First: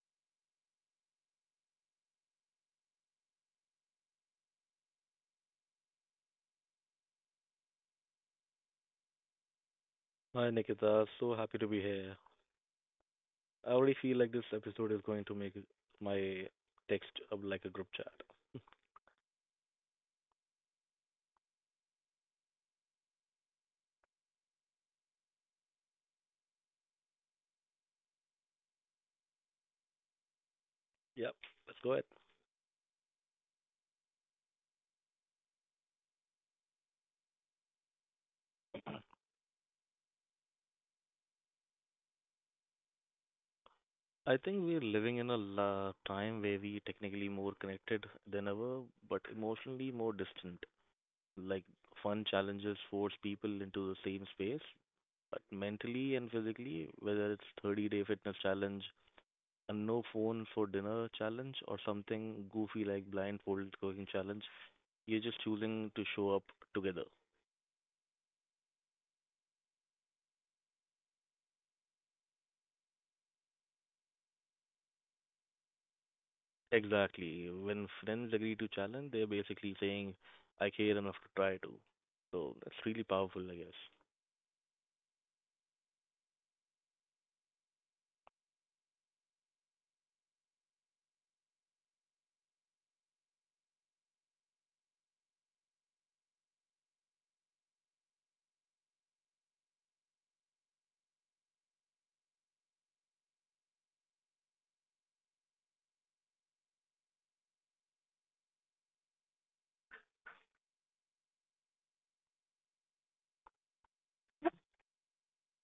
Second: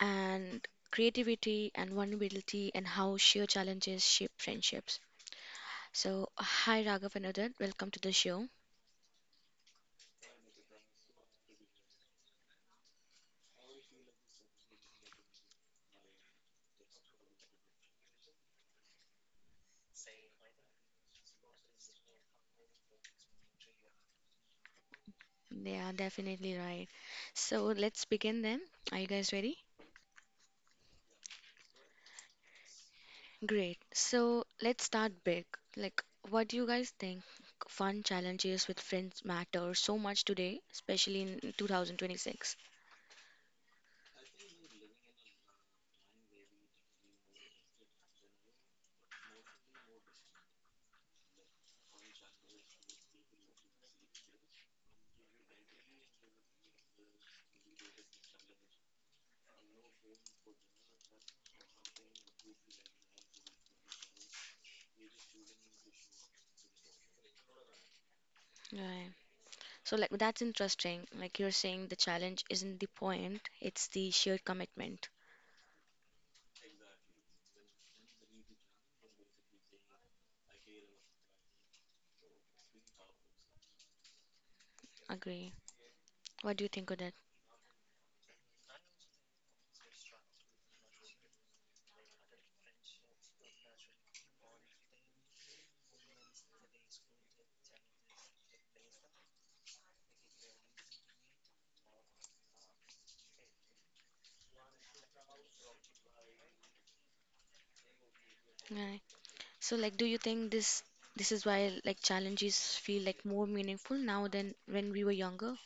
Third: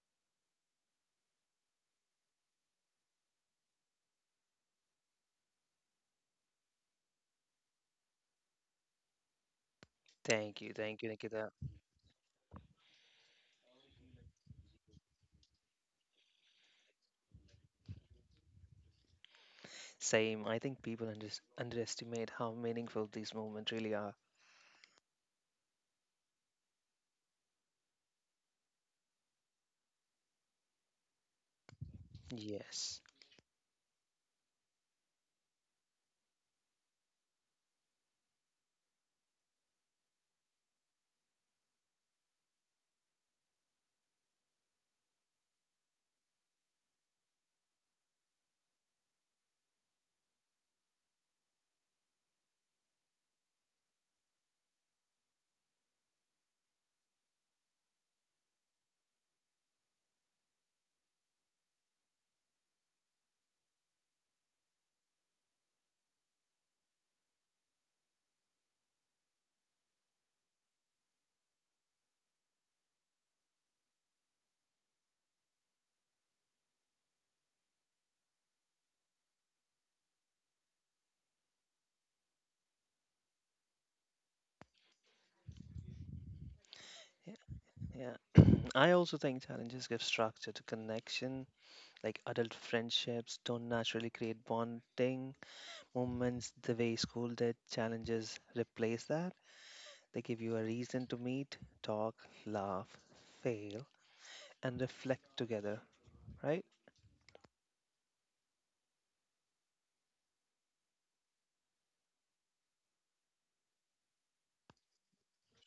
and creativity and vulnerability and how sheer challenges shape friendships. So, hi Raghav and Udit. Welcome to the show. Hi Thank Nikita, you, so Nikita. happy to be here. I already feel like this episode is going to make my text up like a group chat. Same. I think people underestimate how meaningful these moments really are. They are definitely right. So let's begin then. Are you guys ready? Yep, let's go ahead. Yes. Great. So let's start big. Like, what do you guys think fun challenges with friends matter so much today, especially in 2026? I think we're living in a time where we technically more connected than ever, but emotionally more distant. Like fun challenges force people into the same space, but mentally and physically, whether it's 30-day day fitness challenge, a no phone for dinner challenge, or something goofy like blindfolded cooking challenge. You're just choosing to show up together. Right. So, like, that's interesting. Like, you're saying the challenge isn't the point, it's the shared commitment. Exactly. When friends agree to challenge, they're basically saying, "I care enough to try to." So that's really powerful, I guess. Agree. What do you think of that? Yeah, yeah. I also think challenges give structure to connection. Like adult friendships don't naturally create bonding moments the way school did. Challenges replace that. They give you a reason to meet, talk, laugh, fail, and reflect together, right? Right. So, like, do you think this is why like challenges feel like more meaningful now than when we were younger?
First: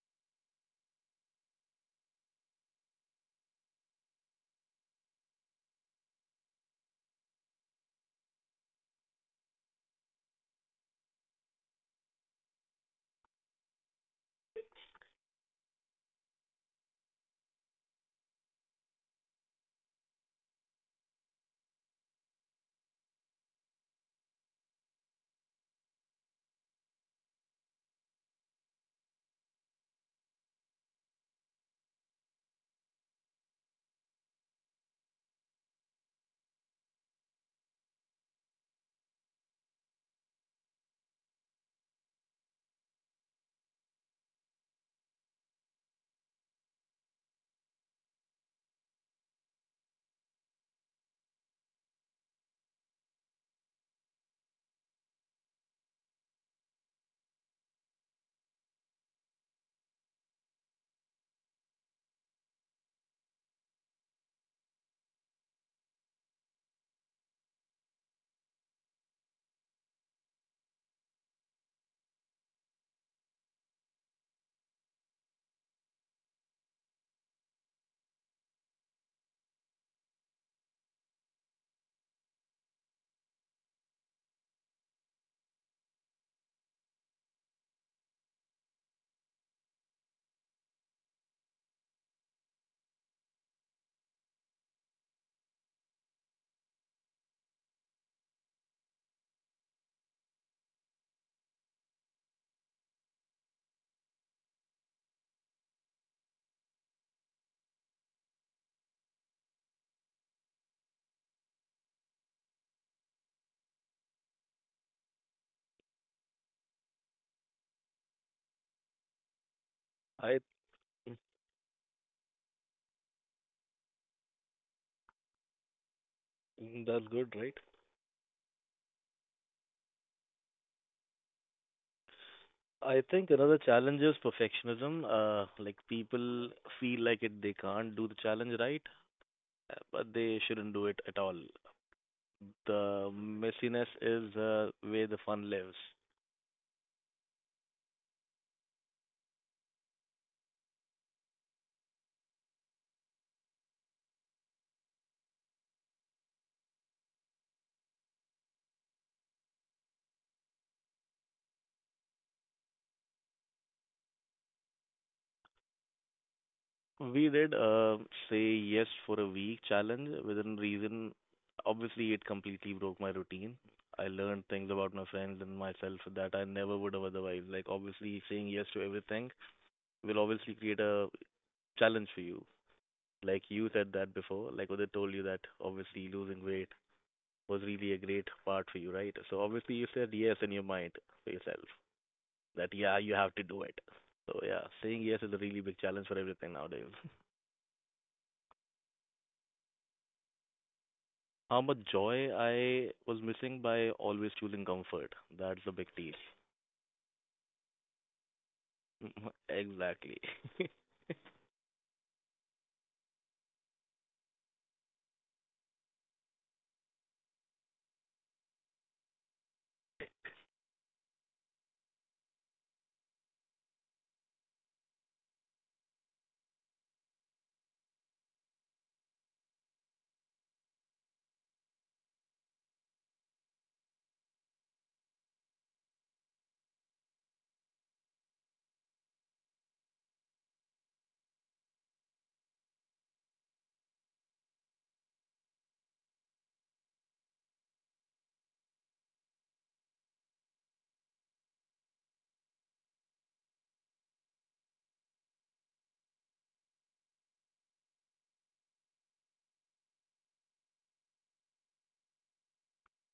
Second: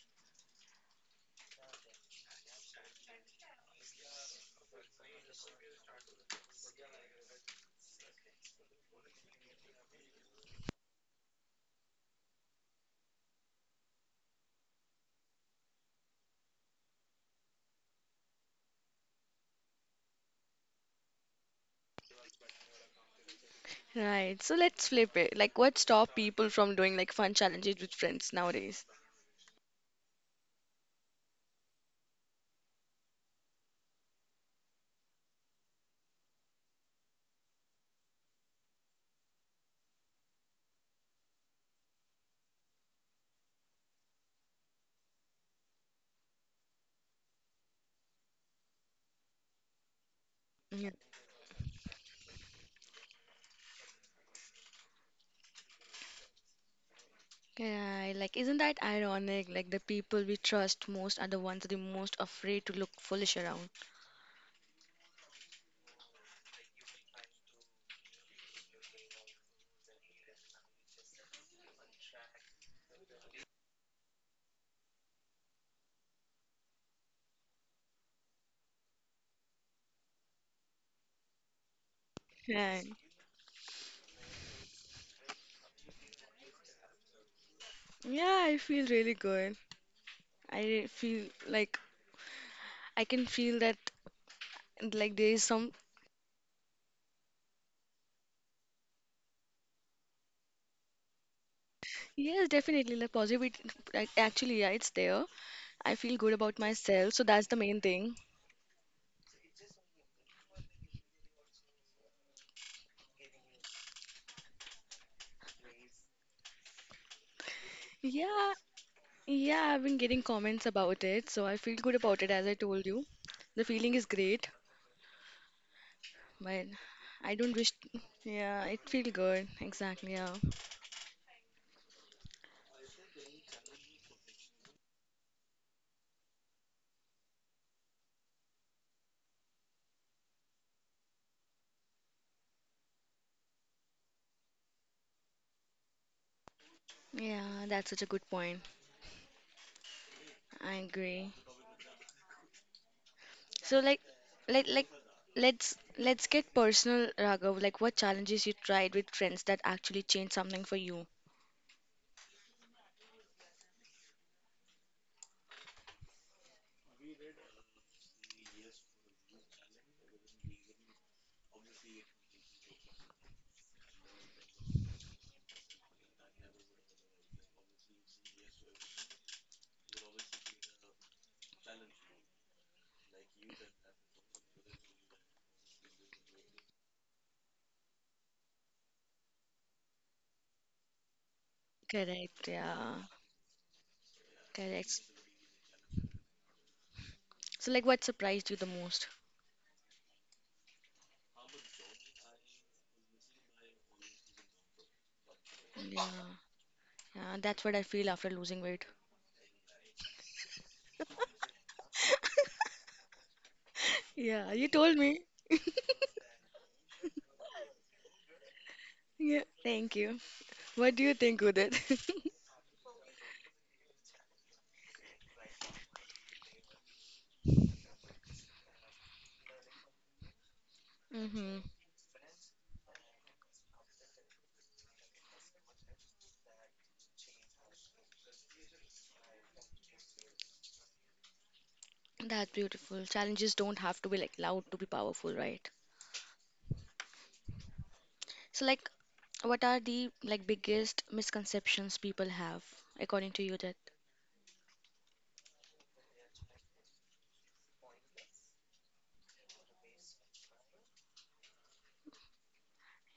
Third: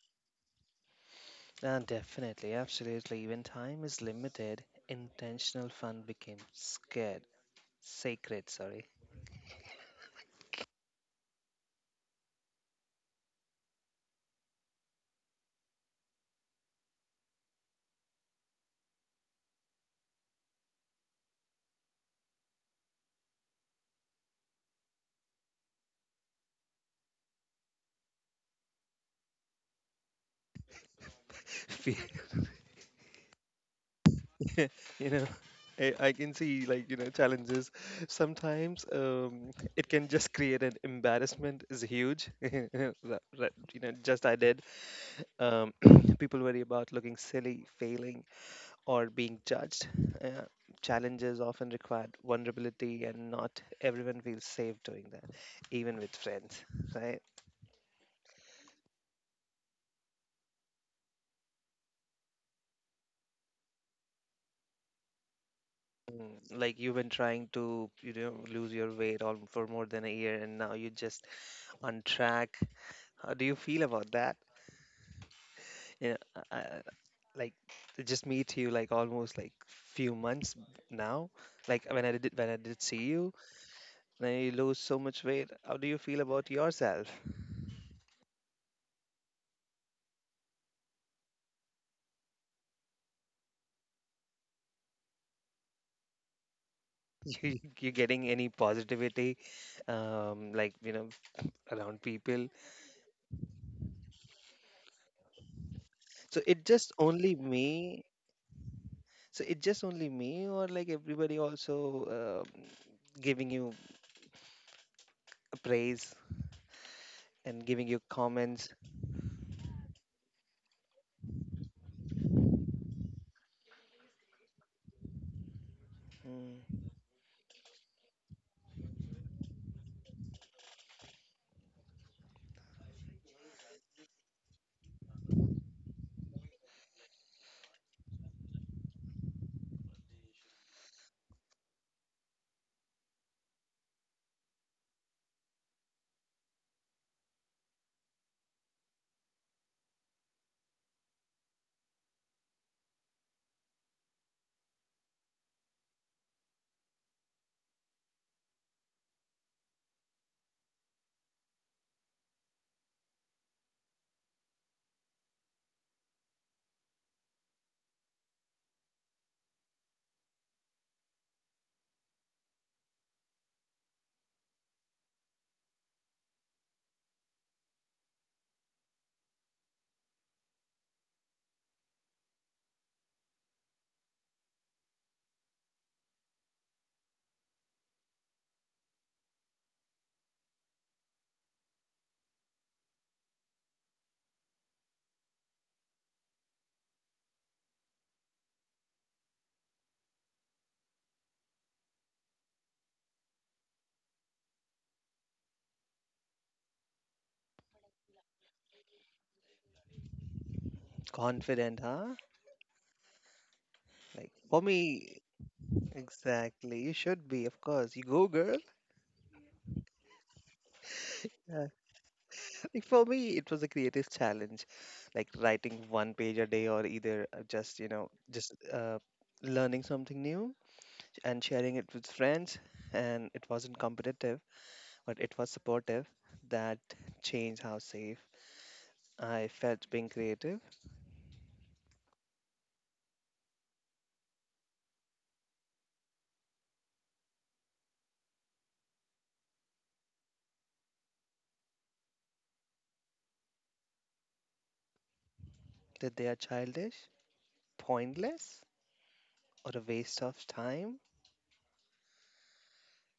Definitely, absolutely. When time is limited, intentional fun becomes scared, sacred, sorry. Right. So let's flip it. Like, what stop people from doing like fun challenges with friends nowadays? Fe- you know, I can see, like, challenges. Sometimes it can just create an embarrassment is huge. Just I did. Um, People worry about looking silly, failing, or being judged. Uh, Yeah. challenges often required vulnerability, and not everyone feels safe doing that, even with friends, right? Yeah, like, isn't that ironic? Like, the people we trust most are the ones the most afraid to look foolish around. Like you've been trying to, lose your weight all for more than a year, and now you're just on track. How do you feel about that? Yeah, I, I- like, to just meet you, like, almost like few months now. Like, when I did Right. see you, then you lose so much weight. How do you feel about yourself? Yeah, I feel really good. I feel like I can feel that like there is some You getting any positivity, like, around people? yes, definitely like positivity. Like, actually, yeah, it's there. I feel good So about it just myself, so only that's the main me thing. so it just only me or like everybody also, um giving you praise and giving you Yeah, comments? yeah, I've been getting I comments about it, so I feel good about it as I told you. The feeling is great, but mm, mm, that's I good, don't right? wish. Yeah, it feels good. Exactly. Yeah. I think another challenge is perfectionism. Like people feel like it they can't do the challenge right, but they shouldn't do it at all. The messiness is where the fun lives. Yeah, that's such a good point. I agree. So like, like, like, let's get personal, Raghav. Like, what challenges you tried with friends that actually changed something for you? We did say yes for a week challenge within reason. Obviously, it completely broke my routine. I learned things about my friends and myself that I never would have otherwise. Like, obviously, saying yes to everything will obviously create a challenge for you. Like you said that before, like Udit told you that obviously losing weight was really a great part for you, right? So obviously you said yes in your mind for yourself Correct. that yeah, Yeah. you have to do it. So yeah, Correct. saying yes is a really big challenge for everything nowadays. So like, what surprised you the most? How much joy I was missing by always choosing comfort. That's the big Yeah. deal. Yeah, that's what I feel after losing weight. Exactly. Confident, huh? Like, Yeah, for you told me, me. exactly, you should be. Of course, you go, girl. Yeah, thank you. What do you think, Yeah. Udit? Like, for me, it was a creative challenge, like writing one page a day, or either just, just uh, learning something new and Mm-hmm. sharing it with friends. And it wasn't competitive, but it was supportive. That changed how safe I felt being creative. That's beautiful. Challenges don't have to be like loud to be powerful, right? So like what are the like biggest misconceptions people have according to you that That they are childish, pointless, or a waste of time.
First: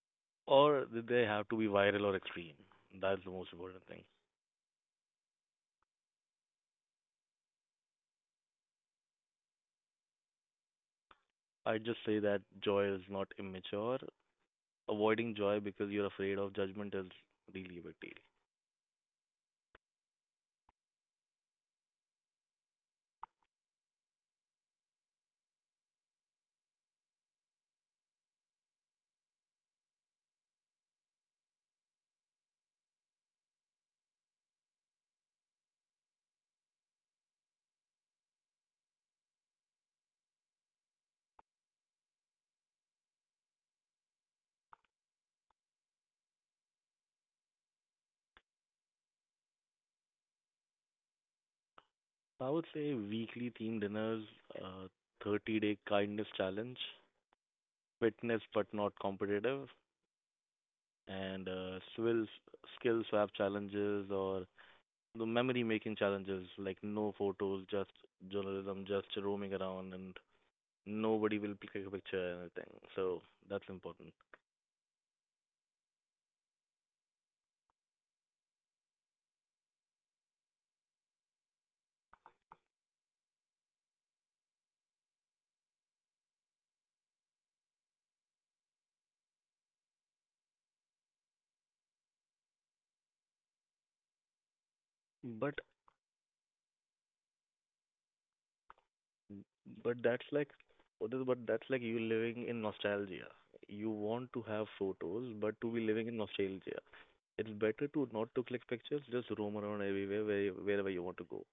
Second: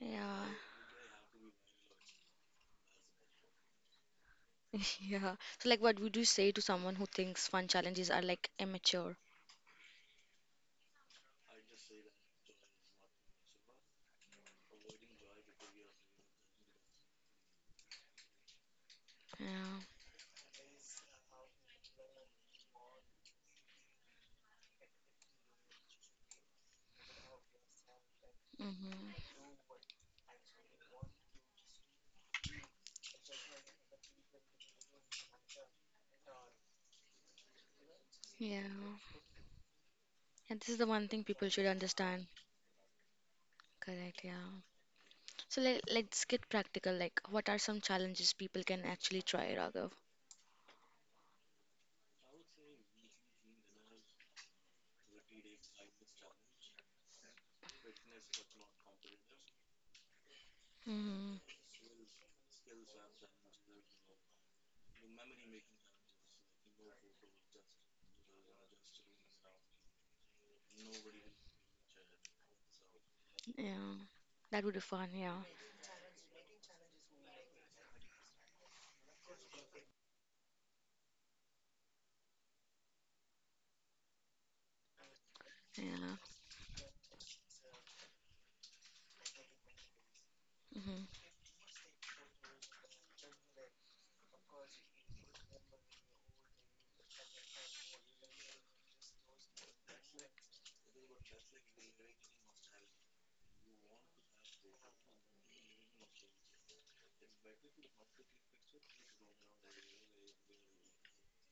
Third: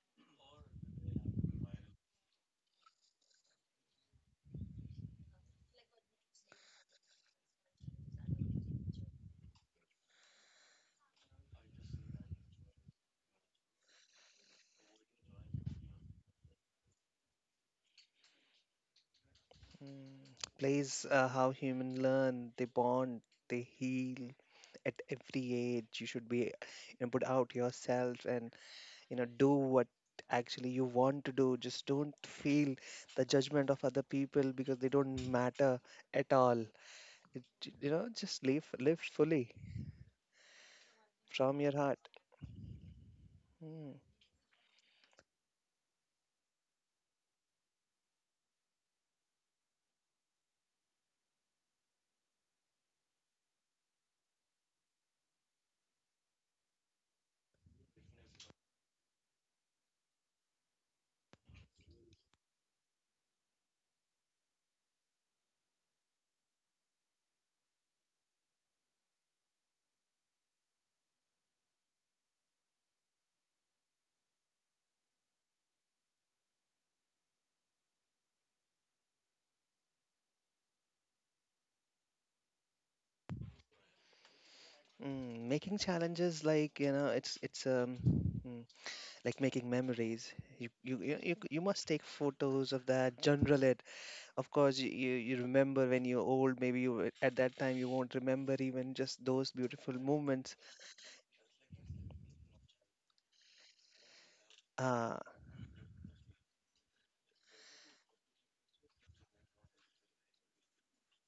yeah. Or did they have to be viral or extreme? That's the most important thing. Yeah. So like what would you say to someone who thinks fun challenges are like immature? I just say that joy is not immature. Avoiding joy because you're afraid of judgment is really a big deal. Yeah. Mm. Plays how human learn, they bond, they heal at every age. You should be, put out yourself and Mm-hmm. do what actually you want to do. Just don't feel the judgment of other people, because they don't matter at all. It, just Yeah. live fully And this is the one thing people from should your heart. understand. Mm, Correct, yeah. So let's get practical. Like, what are some challenges people can actually try, Raghav? I would say weekly theme dinners, uh, 30-day day kindness challenge, fitness but not competitive, Hmm. and skill swap challenges, or the memory making challenges like no photos, just journalism, just roaming around, and nobody will take a picture or anything. So that's Yeah. important. That would be fun. Yeah. mm. Making Yeah. challenges, like, mm, like making memories. You you you Hmm. you you must take photos of that, journal it. Of course, you But remember when you're old. Maybe at that time you won't remember even just those but beautiful that's like moments. what is but that's like you living in nostalgia. You want to have Uh, photos, but to be living in nostalgia. It's better to not to click pictures, just roam around everywhere wherever you want to go.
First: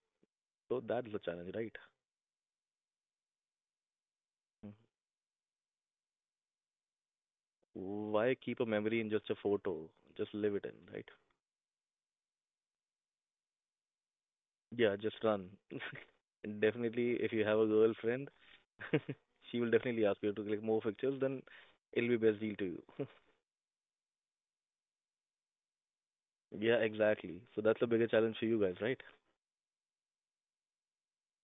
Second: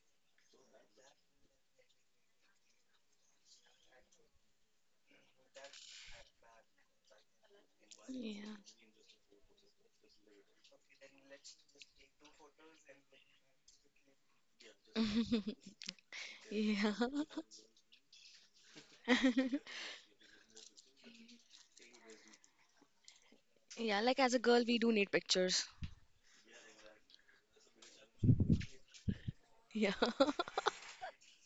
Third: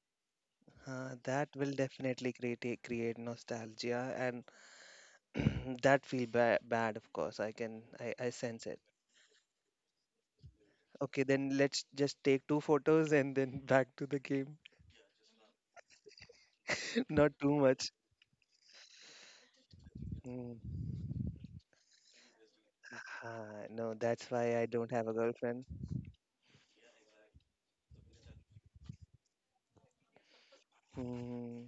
So that's the challenge, that will right? definitely create nostalgia, and Mhm. that feel ba bad. Of course, I can Why I Yeah. keep a sense it. memory in just a photo? Just live it in, right? Okay, then let's just take two photos and then back to the game. Yeah, just run. And Yeah. definitely, Not if you too have a much. girlfriend, she will definitely ask you to click Mm. more pictures, then it'll be best deal to you. No, Yeah. that's Like as why a I girl, don't we have a do need girlfriend. pictures. Yeah, exactly. So that's a bigger challenge for you guys, right? Yeah. Hmm.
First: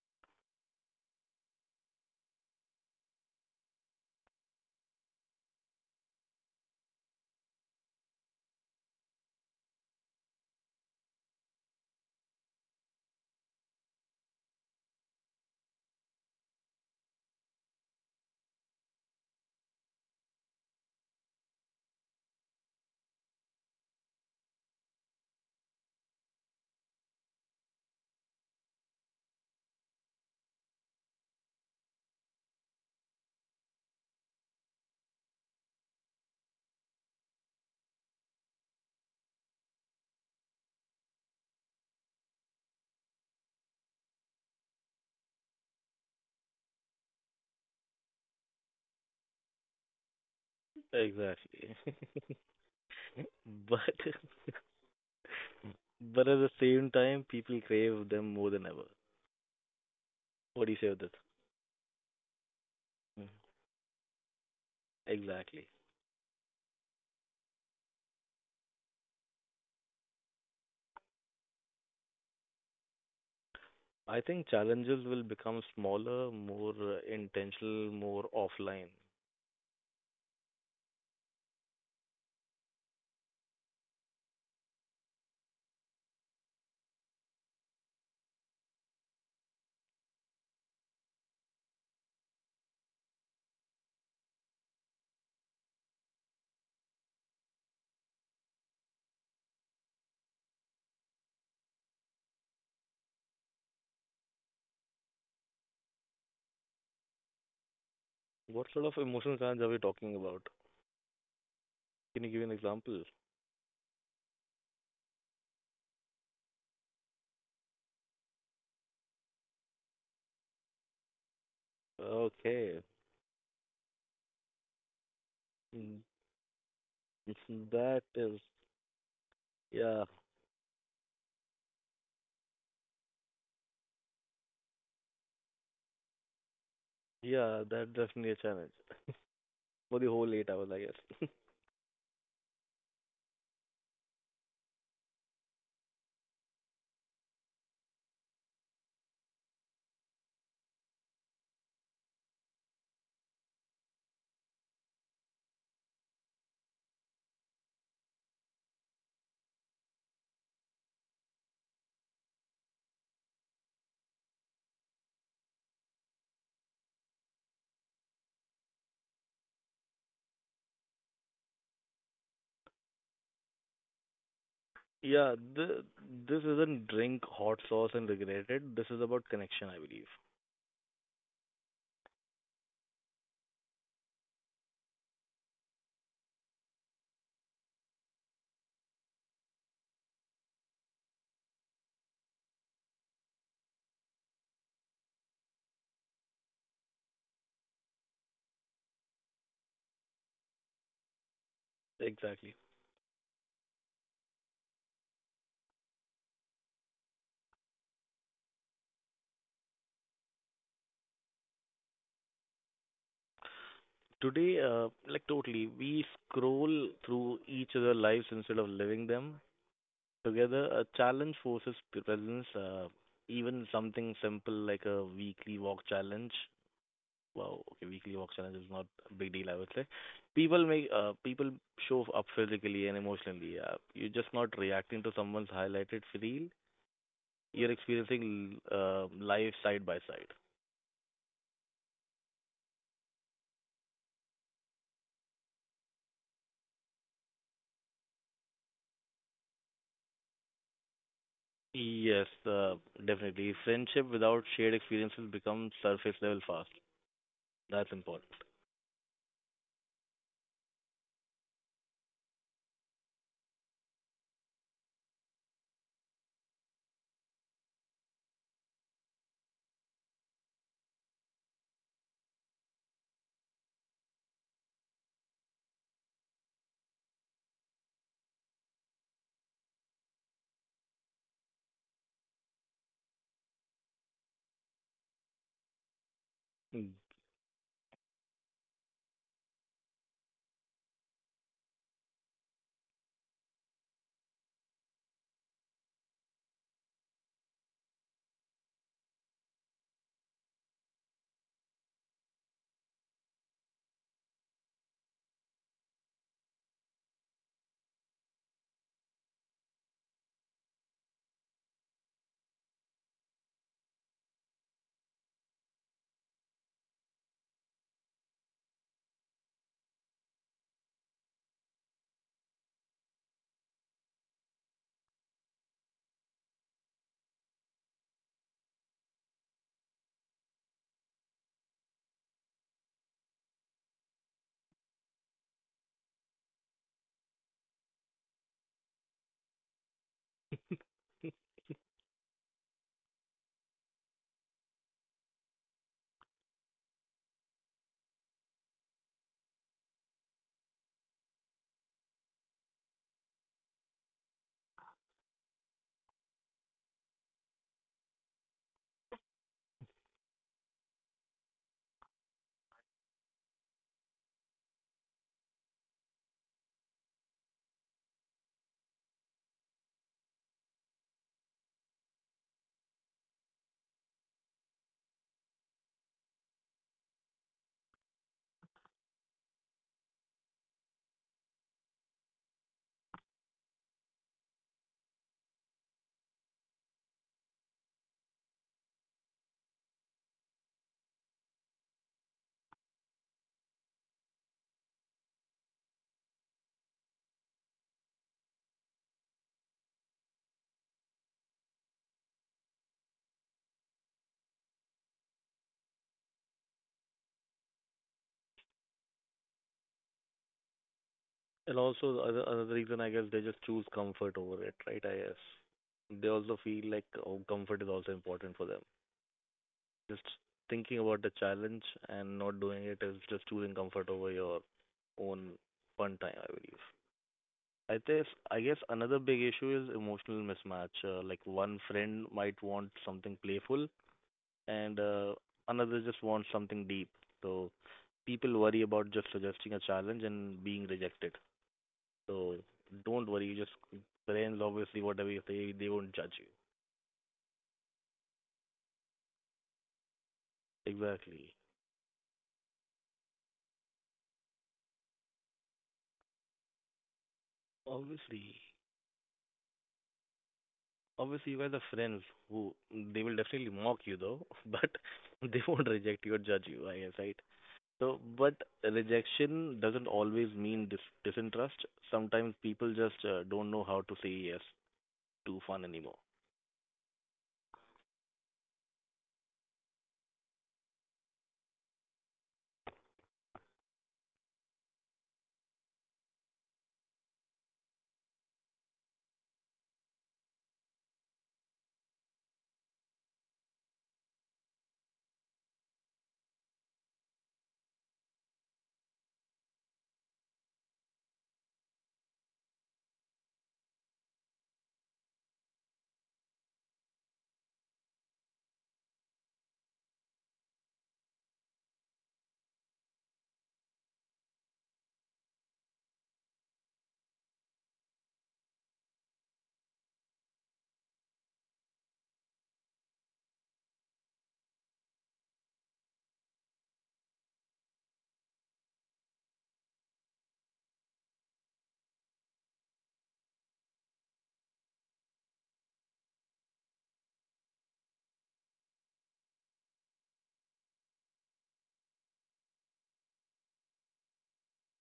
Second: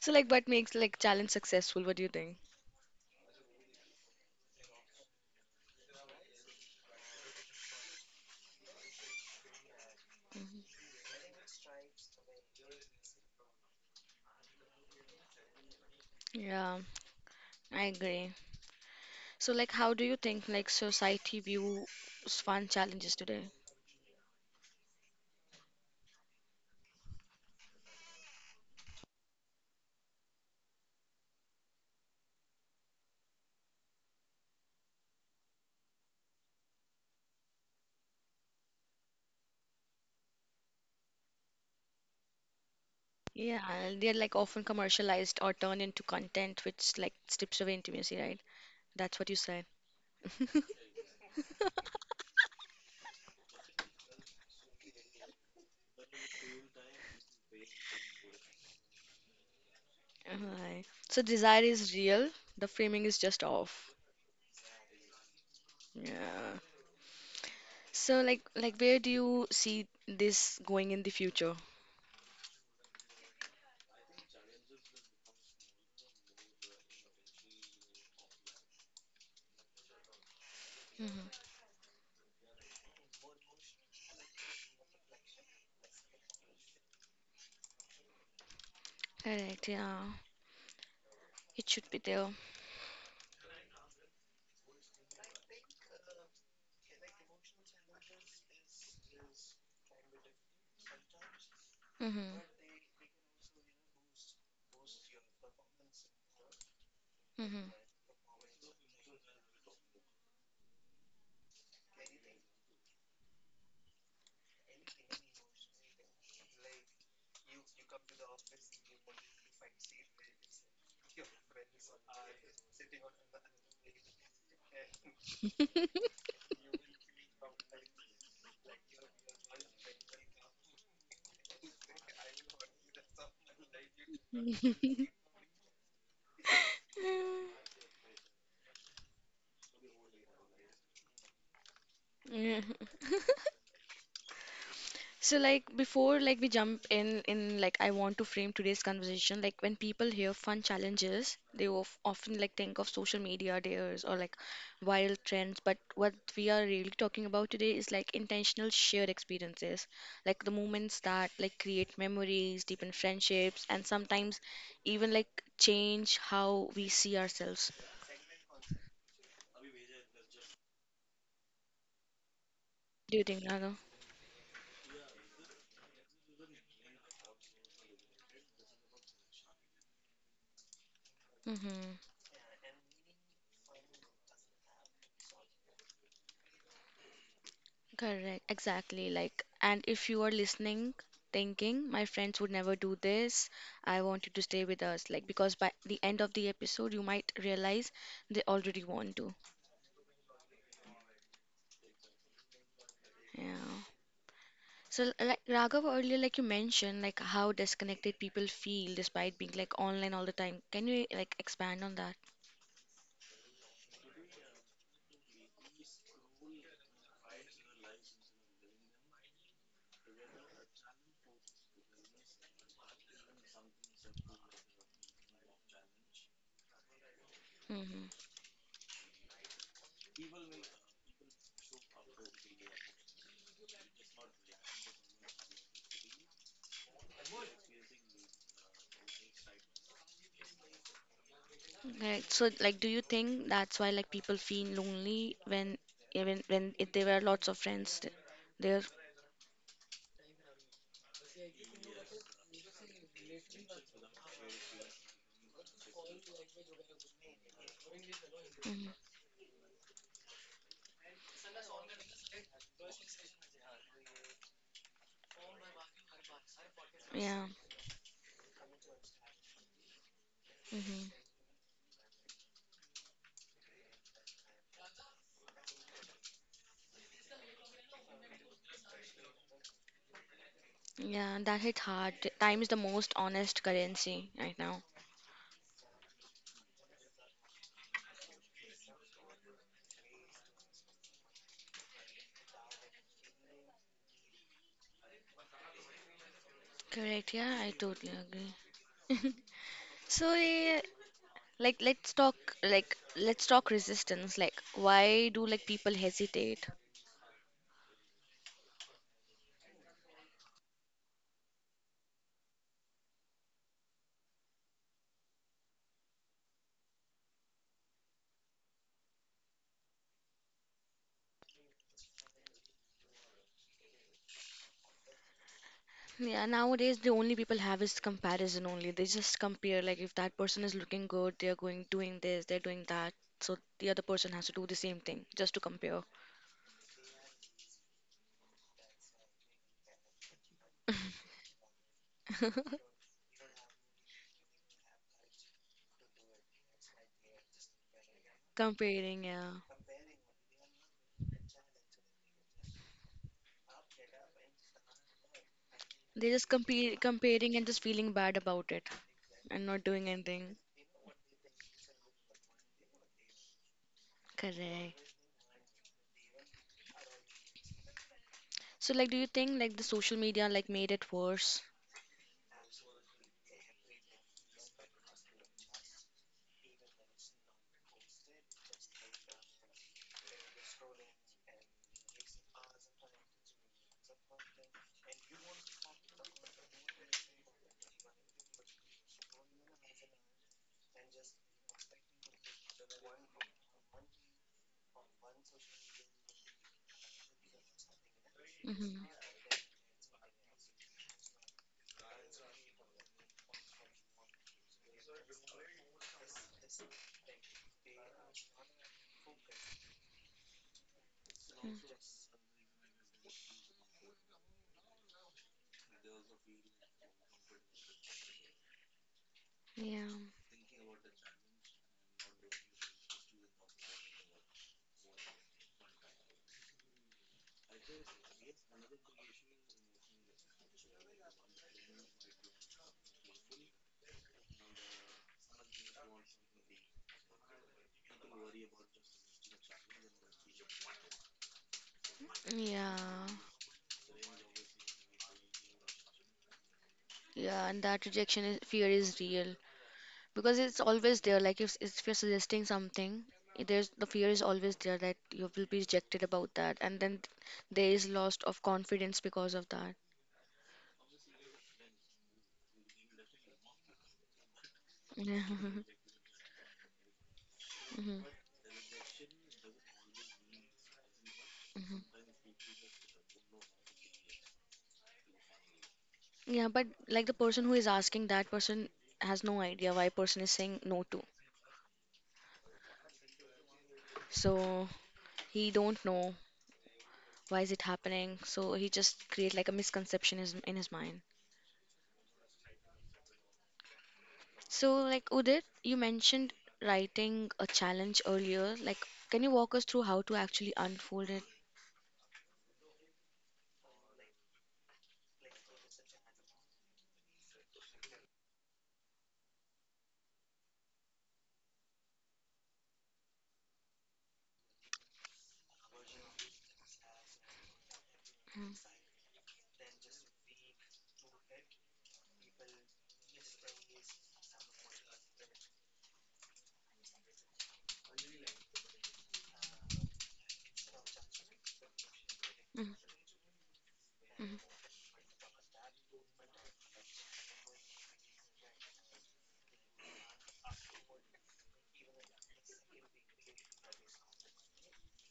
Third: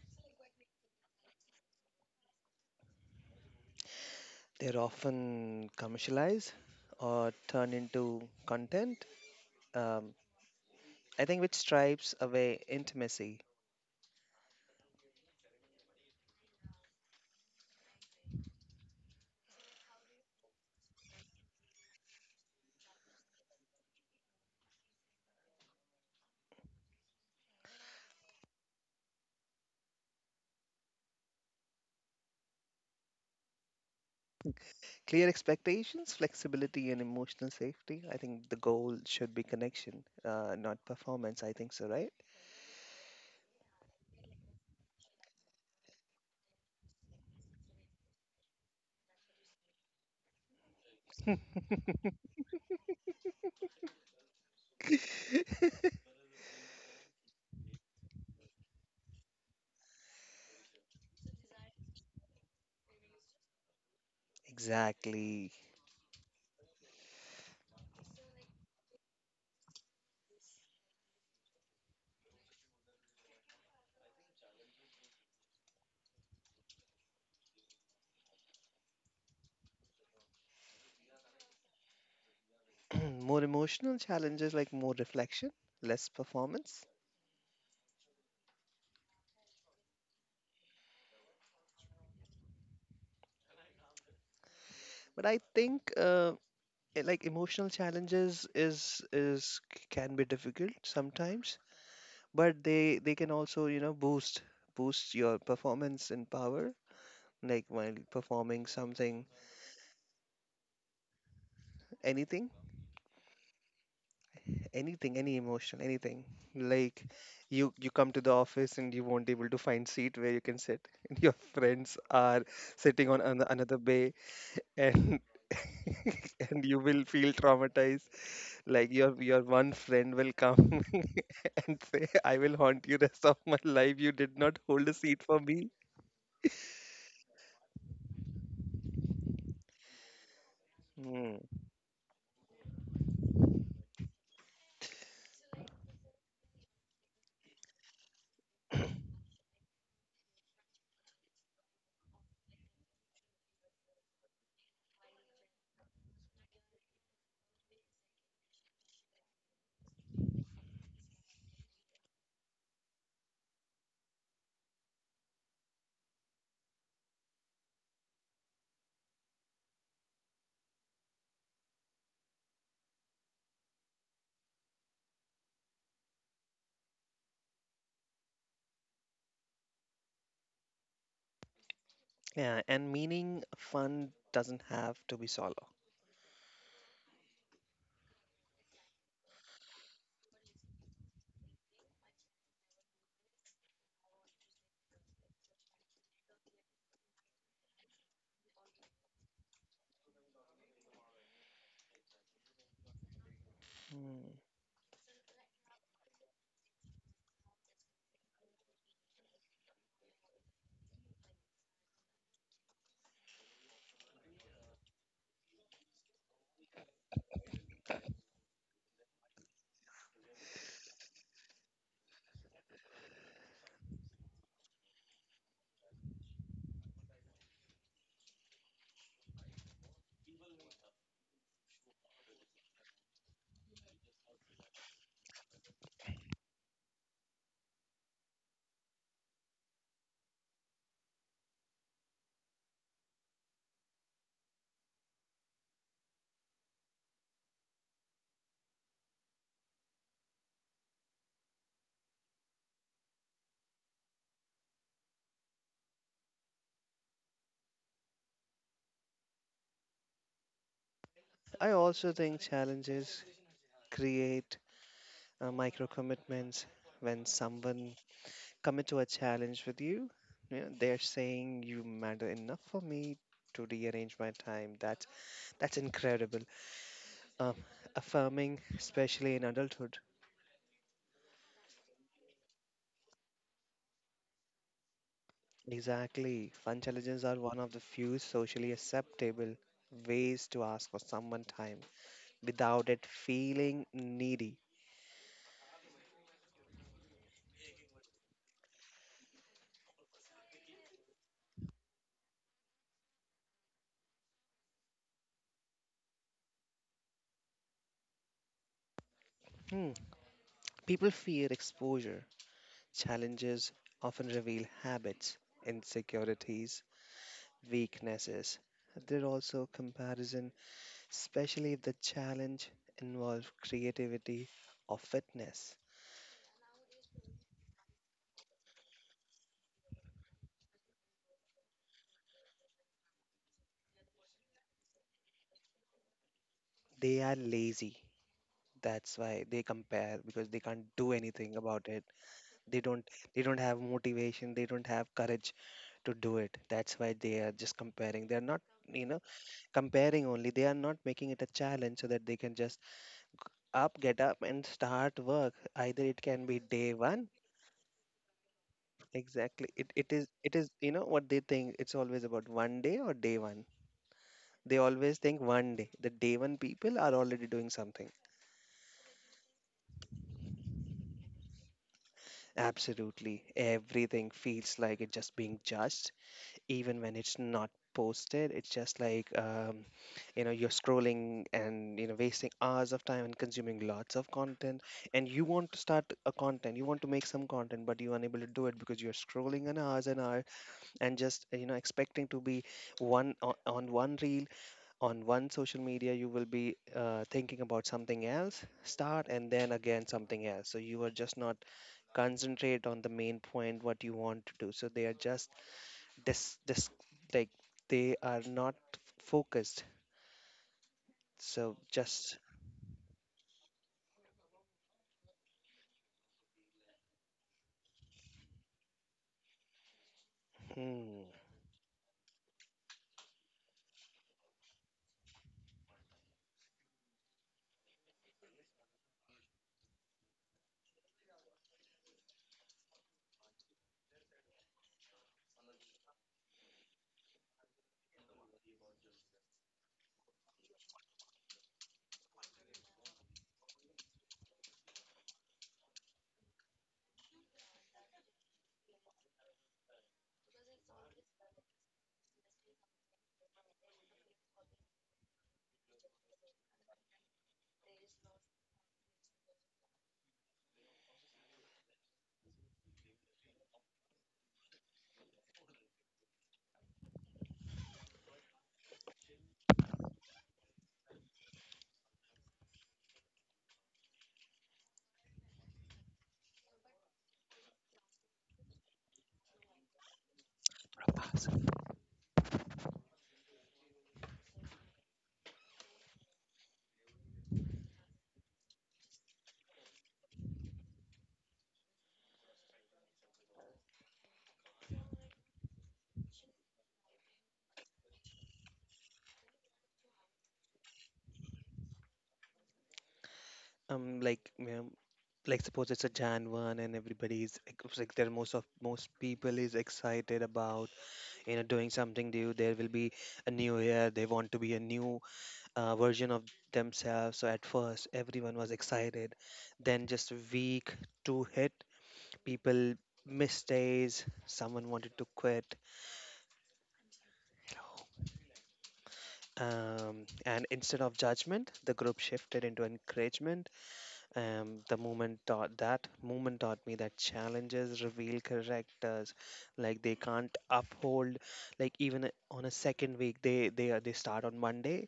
So like, what makes like challenge successful? What do you think? They're often commercialized or turned into content, um, Mhm. I think, which stripes away intimacy. Yeah, I agree. So like, how do you think like society views fun challenges today? Clear expectations, flexibility, and emotional safety. I think the goal should be connection, not performance. I think so, right? Yeah, they're like often commercialized or turned into content which like strips away intimacy, right? That's what you said. Exactly. But but at the same time, people crave them more than ever. Right. So What do you say desire with this? is real, the framing is just off. Mm. Exactly. Exactly. Yeah. So like where do you see this going in the future? I think challenges will become smaller, more intentional, more offline. Mm-hmm. More emotional challenges, like more reflection, less performance. Correct, yeah. It should be there. But I think like, emotional challenges can be difficult sometimes, Mm-hmm. but they can also, boost your performance and power, like while performing something. What sort of emotional challenge are we talking about? Anything. Can you give an example? Anything. Any emotion. Anything. Like, you come to the office and you won't able to find seat where you can sit, and your friends are sitting on Okay, another bay, and and mm, you will feel traumatized. that Like, is, your one friend will yeah, come and say, "I will haunt you rest of my life. You did not hold a seat for me." yeah, that definitely a challenge for the whole 8 hours, Hmm. I guess. Mm-hmm. So like before like we jump in like I want to frame today's conversation like when people hear fun challenges they often like think of social media dares or like viral trends but what we are really talking about today is like intentional shared experiences like the moments that like create memories deepen friendships and sometimes even like change how we see ourselves. Do you think Naga? Yeah, th- this isn't drink hot sauce and regret it. This is about connection, I believe. Mm-hmm. Yeah, and meaning fun doesn't have to be solo. Correct, exactly. Like, and if you are listening, thinking, my friends would never do this, I want you to stay with us. Like, because by the end of the episode, you might realize they already want to. Exactly. Yeah. Hmm. So, like Raghav earlier, like you mentioned, like how disconnected people feel despite being like online all the time. Can you like expand on that? Today, like totally, we scroll through each other's lives instead of living them together. A challenge forces presence. Even something simple like a weekly walk challenge. Wow, okay, Mm-hmm. weekly walk challenge is not a big deal, I would say. People show up physically and emotionally. You're just not reacting to someone's highlighted reel. You're experiencing life side by side. Right. So, like, do you think that's why like people feel lonely when even when if there were lots of friends there? Yes, definitely. Friendship without shared experiences becomes surface level fast. That's important. Mhm. I also think challenges create micro commitments. When Yeah. someone commit to a challenge with you, they're Mhm. saying, you matter enough for me to rearrange my time. That's, incredible. Um, affirming, especially in adulthood. Yeah, that hit hard. Time is the most honest currency right now. Exactly. Fun Mm. challenges are one of the few socially acceptable ways to ask for someone time without it feeling needy. Correct. Yeah, I totally agree. So, like, let's talk, like, let's talk resistance. Like, why do like people hesitate? Hmm. People fear exposure. Challenges often reveal habits, insecurities, weaknesses. There also comparison, especially if the challenge involves creativity or fitness. Yeah, nowadays the only people have is comparison only. They just compare like if that person is looking good, they're going doing this, they're doing that. So the other person has to do the same thing just to compare. They are lazy. That's why they compare, because they can't do anything about it. They don't they don't have motivation, they don't have courage to do it. That's why they are just comparing. They're not, you know, Comparing, yeah. comparing only. They are not making it a challenge so that they can just get up and start work. Either it They're can just be day one. comparing and just feeling bad about it Exactly. and not It doing it is it anything. is, what they think. It's always about one day or day one. They Correct. always think one day. The day one people are already doing something. So, like, do you think like the social media like made it worse? Absolutely. Everything feels like it's just being judged, even when it's not posted. It's just like, you're scrolling and wasting hours of time and consuming lots of content, and you want to start a content, you want to make some content, but you're unable to do it because you're scrolling an hours and hour, and just, expecting to be one on one reel, on one social media. You will be, thinking about something else Mm-hmm. start, and then again something else, so you are just not concentrate on the main point what you want to do. So they are just, this like, they are not focused, And so also, the just, other another reason I guess they just choose comfort over it, right? I guess they also feel like oh, comfort is also important for them. Yeah. Just thinking about hmm, the challenge and not doing it is just choosing comfort over your own fun time, I believe. I guess another big issue is emotional mismatch. Like one friend might want something playful and another just wants something deep. So people worry about just suggesting a challenge and being rejected. So Yeah. don't worry, just friends obviously whatever you say, they won't judge you. Yeah, and that rejection is, fear is real because it's always there. Exactly. Like if you're suggesting something, there's the fear is always there that you will be rejected about that, and then there is loss Obviously. of confidence because of that. Obviously you guys are friends who they will definitely mock you though, but they won't reject you or judge you, I guess, right? So, Mhm. but rejection doesn't always mean disinterest. Mhm. Sometimes people just don't know how to say yes to fun anymore. Yeah, but like the person who is asking, that person has no idea why person is saying no to. So he don't know why is it happening. So he just create like a misconception is in his mind. So like Udit, you mentioned writing a challenge earlier. Like, can you walk us through how to actually unfold it? Like, like, suppose it's a January 1 and everybody's like, it's like there, most people is excited about, doing something new. There will be a new year, they want to be a new, version of themselves. So at first everyone was excited, then just week two hit, people missed days, someone wanted to quit. And instead of judgment, the group shifted into Mm, encouragement. mhm, the movement taught me that challenges reveal characters, like they can't uphold. Like, even on a second week, they start on Monday,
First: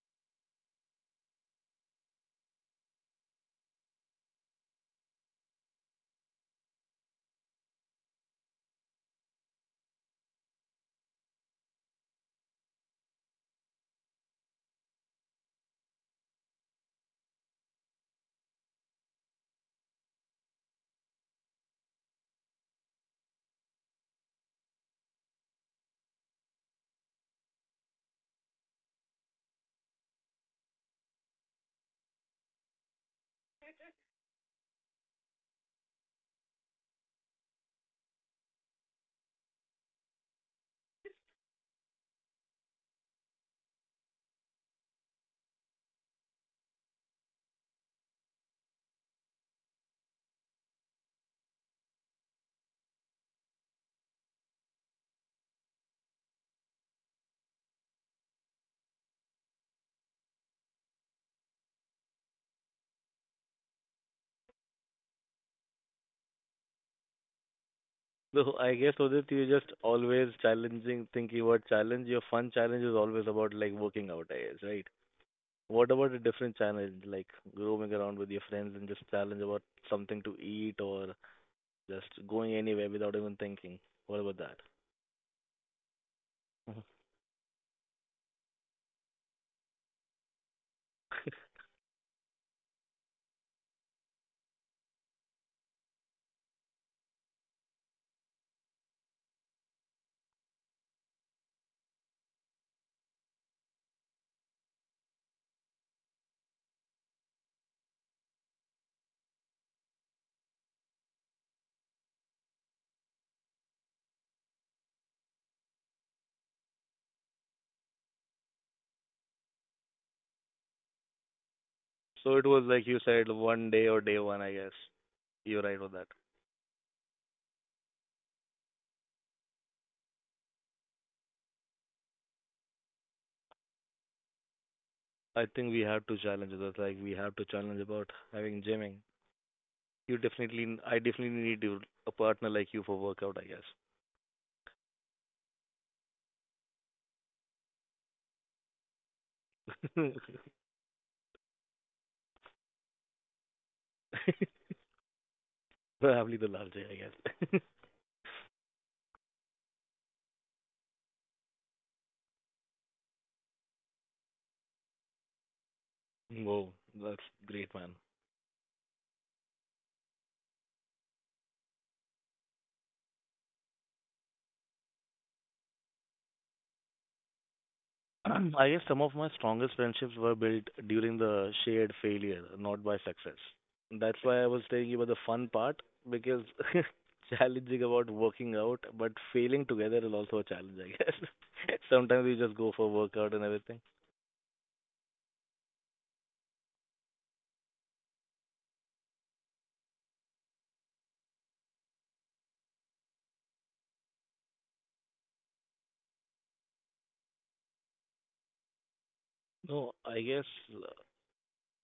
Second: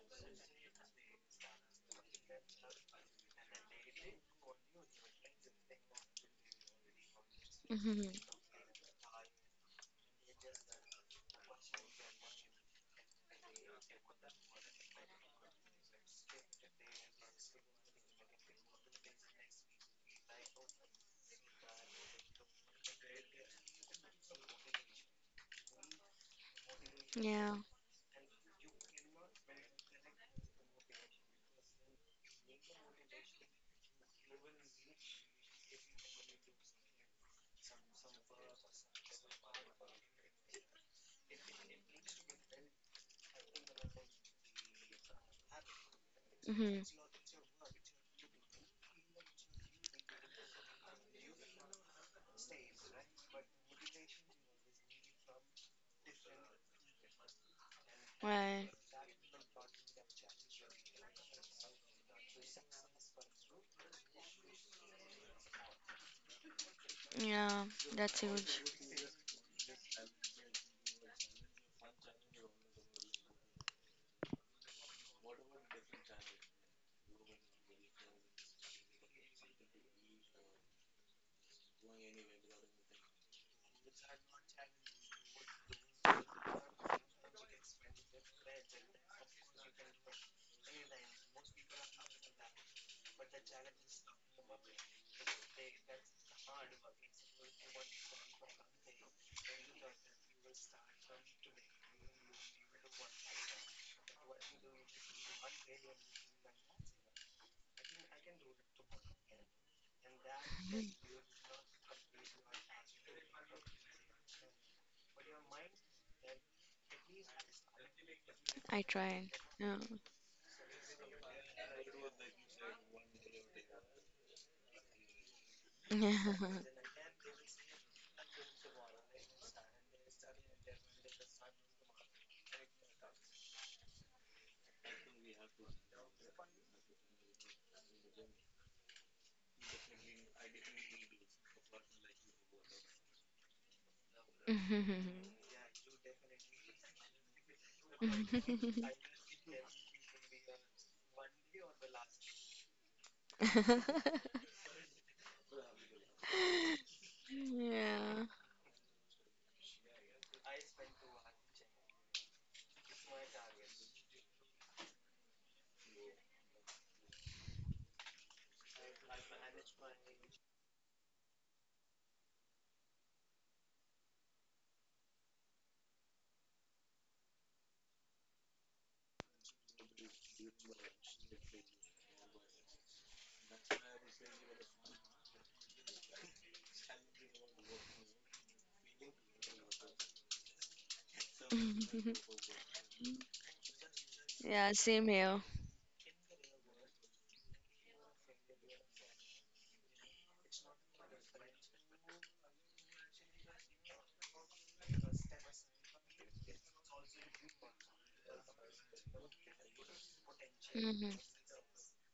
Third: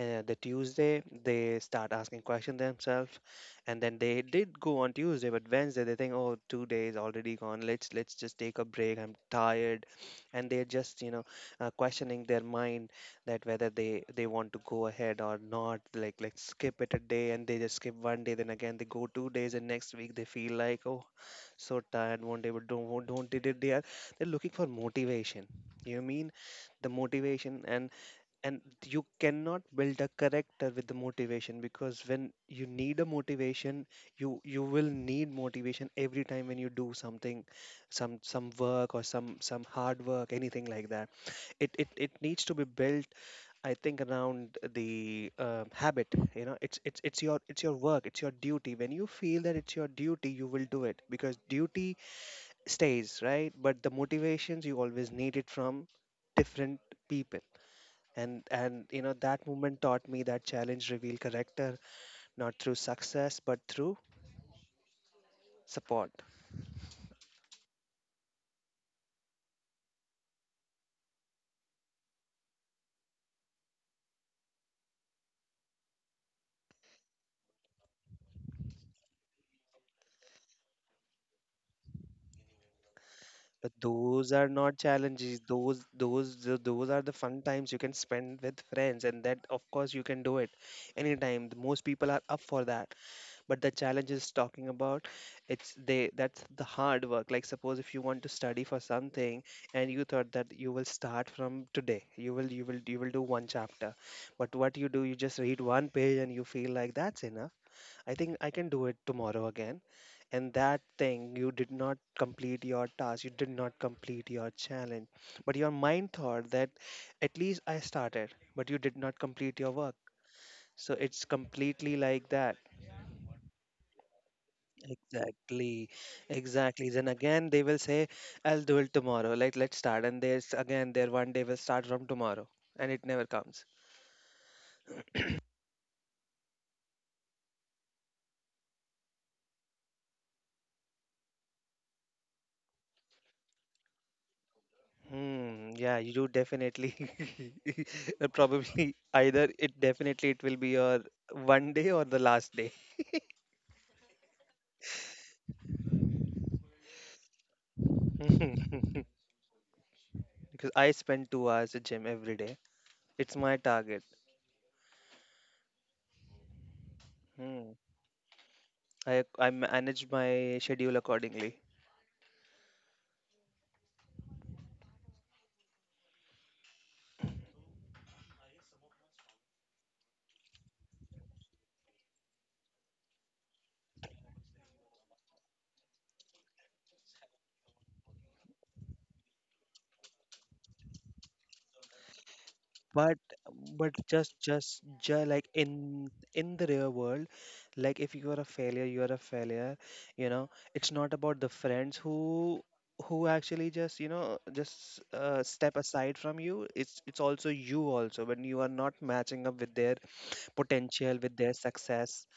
the Tuesday they start asking questions themselves, and then they did go on Tuesday, but Wednesday they think, oh, 2 days already gone. mhm, Let's mhm. let's just take a break. I'm tired. And they're just, questioning their mind, that whether they want to go ahead or not, like, skip it a day, and they just skip one day, then again they go 2 days, and next week they feel like, oh, so tired, won't able, don't, don't did it, they are, they're looking for motivation. You mean the Yeah. motivation. And and you cannot build a character with the motivation, because when you need a motivation, you will need motivation every time when you do something, some work or some hard work, anything like that. It needs to be built, I think, around the, habit. It's it's Mm-hmm. it's your it's your work, it's your duty. When you feel that it's your duty, you will do it, because duty stays, right? But the motivations you always need it from different people. And, Right. That movement taught me that challenge reveal character not through success but through support. Yeah, that's huge. So I guess so that you just always challenging thinking about challenge. Your fun challenge is always about like working out, I guess, right? What about a different challenge, like roaming around with your friends and just challenge about something to eat or just going anywhere But without even those thinking. are What not about that? challenges. Those are the Mhm. fun times you can spend with friends, and that of course you can do it anytime. The Most people are up for that, but the challenge is talking about, it's they, that's the hard work. Like, suppose if you want to study for something and you thought that you will start from today, you will, do one chapter, but what you do, you just read one page and you feel like that's enough. I think I can do it tomorrow again. And that thing, you did not complete your task, you did not complete your challenge, but your mind thought that at least I started. But you did I not tried. complete your work. So it's completely like that. So it was like you said, one day or day one, I guess. You're Exactly, right Yeah. with that. exactly. Then again, they will say, I'll do it tomorrow. Like, let's start. And there's again, their one day will start from tomorrow, and it never comes. I think we have to challenge others. Like we have to challenge about having gymming. I definitely need you, a partner like you for workout, I guess. Hmm, yeah, you definitely, probably, either it, definitely it will be your one day or the last day. Probably the larger, I guess. Yeah. Because I spend 2 hours at gym every day. It's my target. Wow, that's Hmm. great, man. I manage my schedule accordingly. I guess some of my strongest friendships were built during the shared failure, not by success. That's why I was telling you about the fun part because challenging about working out, but failing together is also a challenge, I guess. Sometimes we just go for but workout and but everything. just Yeah, just same just here. like in the real world, like if you are a failure, you are a failure, you know. It's not about the friends who actually just step aside from you. It's also you, also when you are not matching up with their No, I guess potential, Hmm. with uh, their success,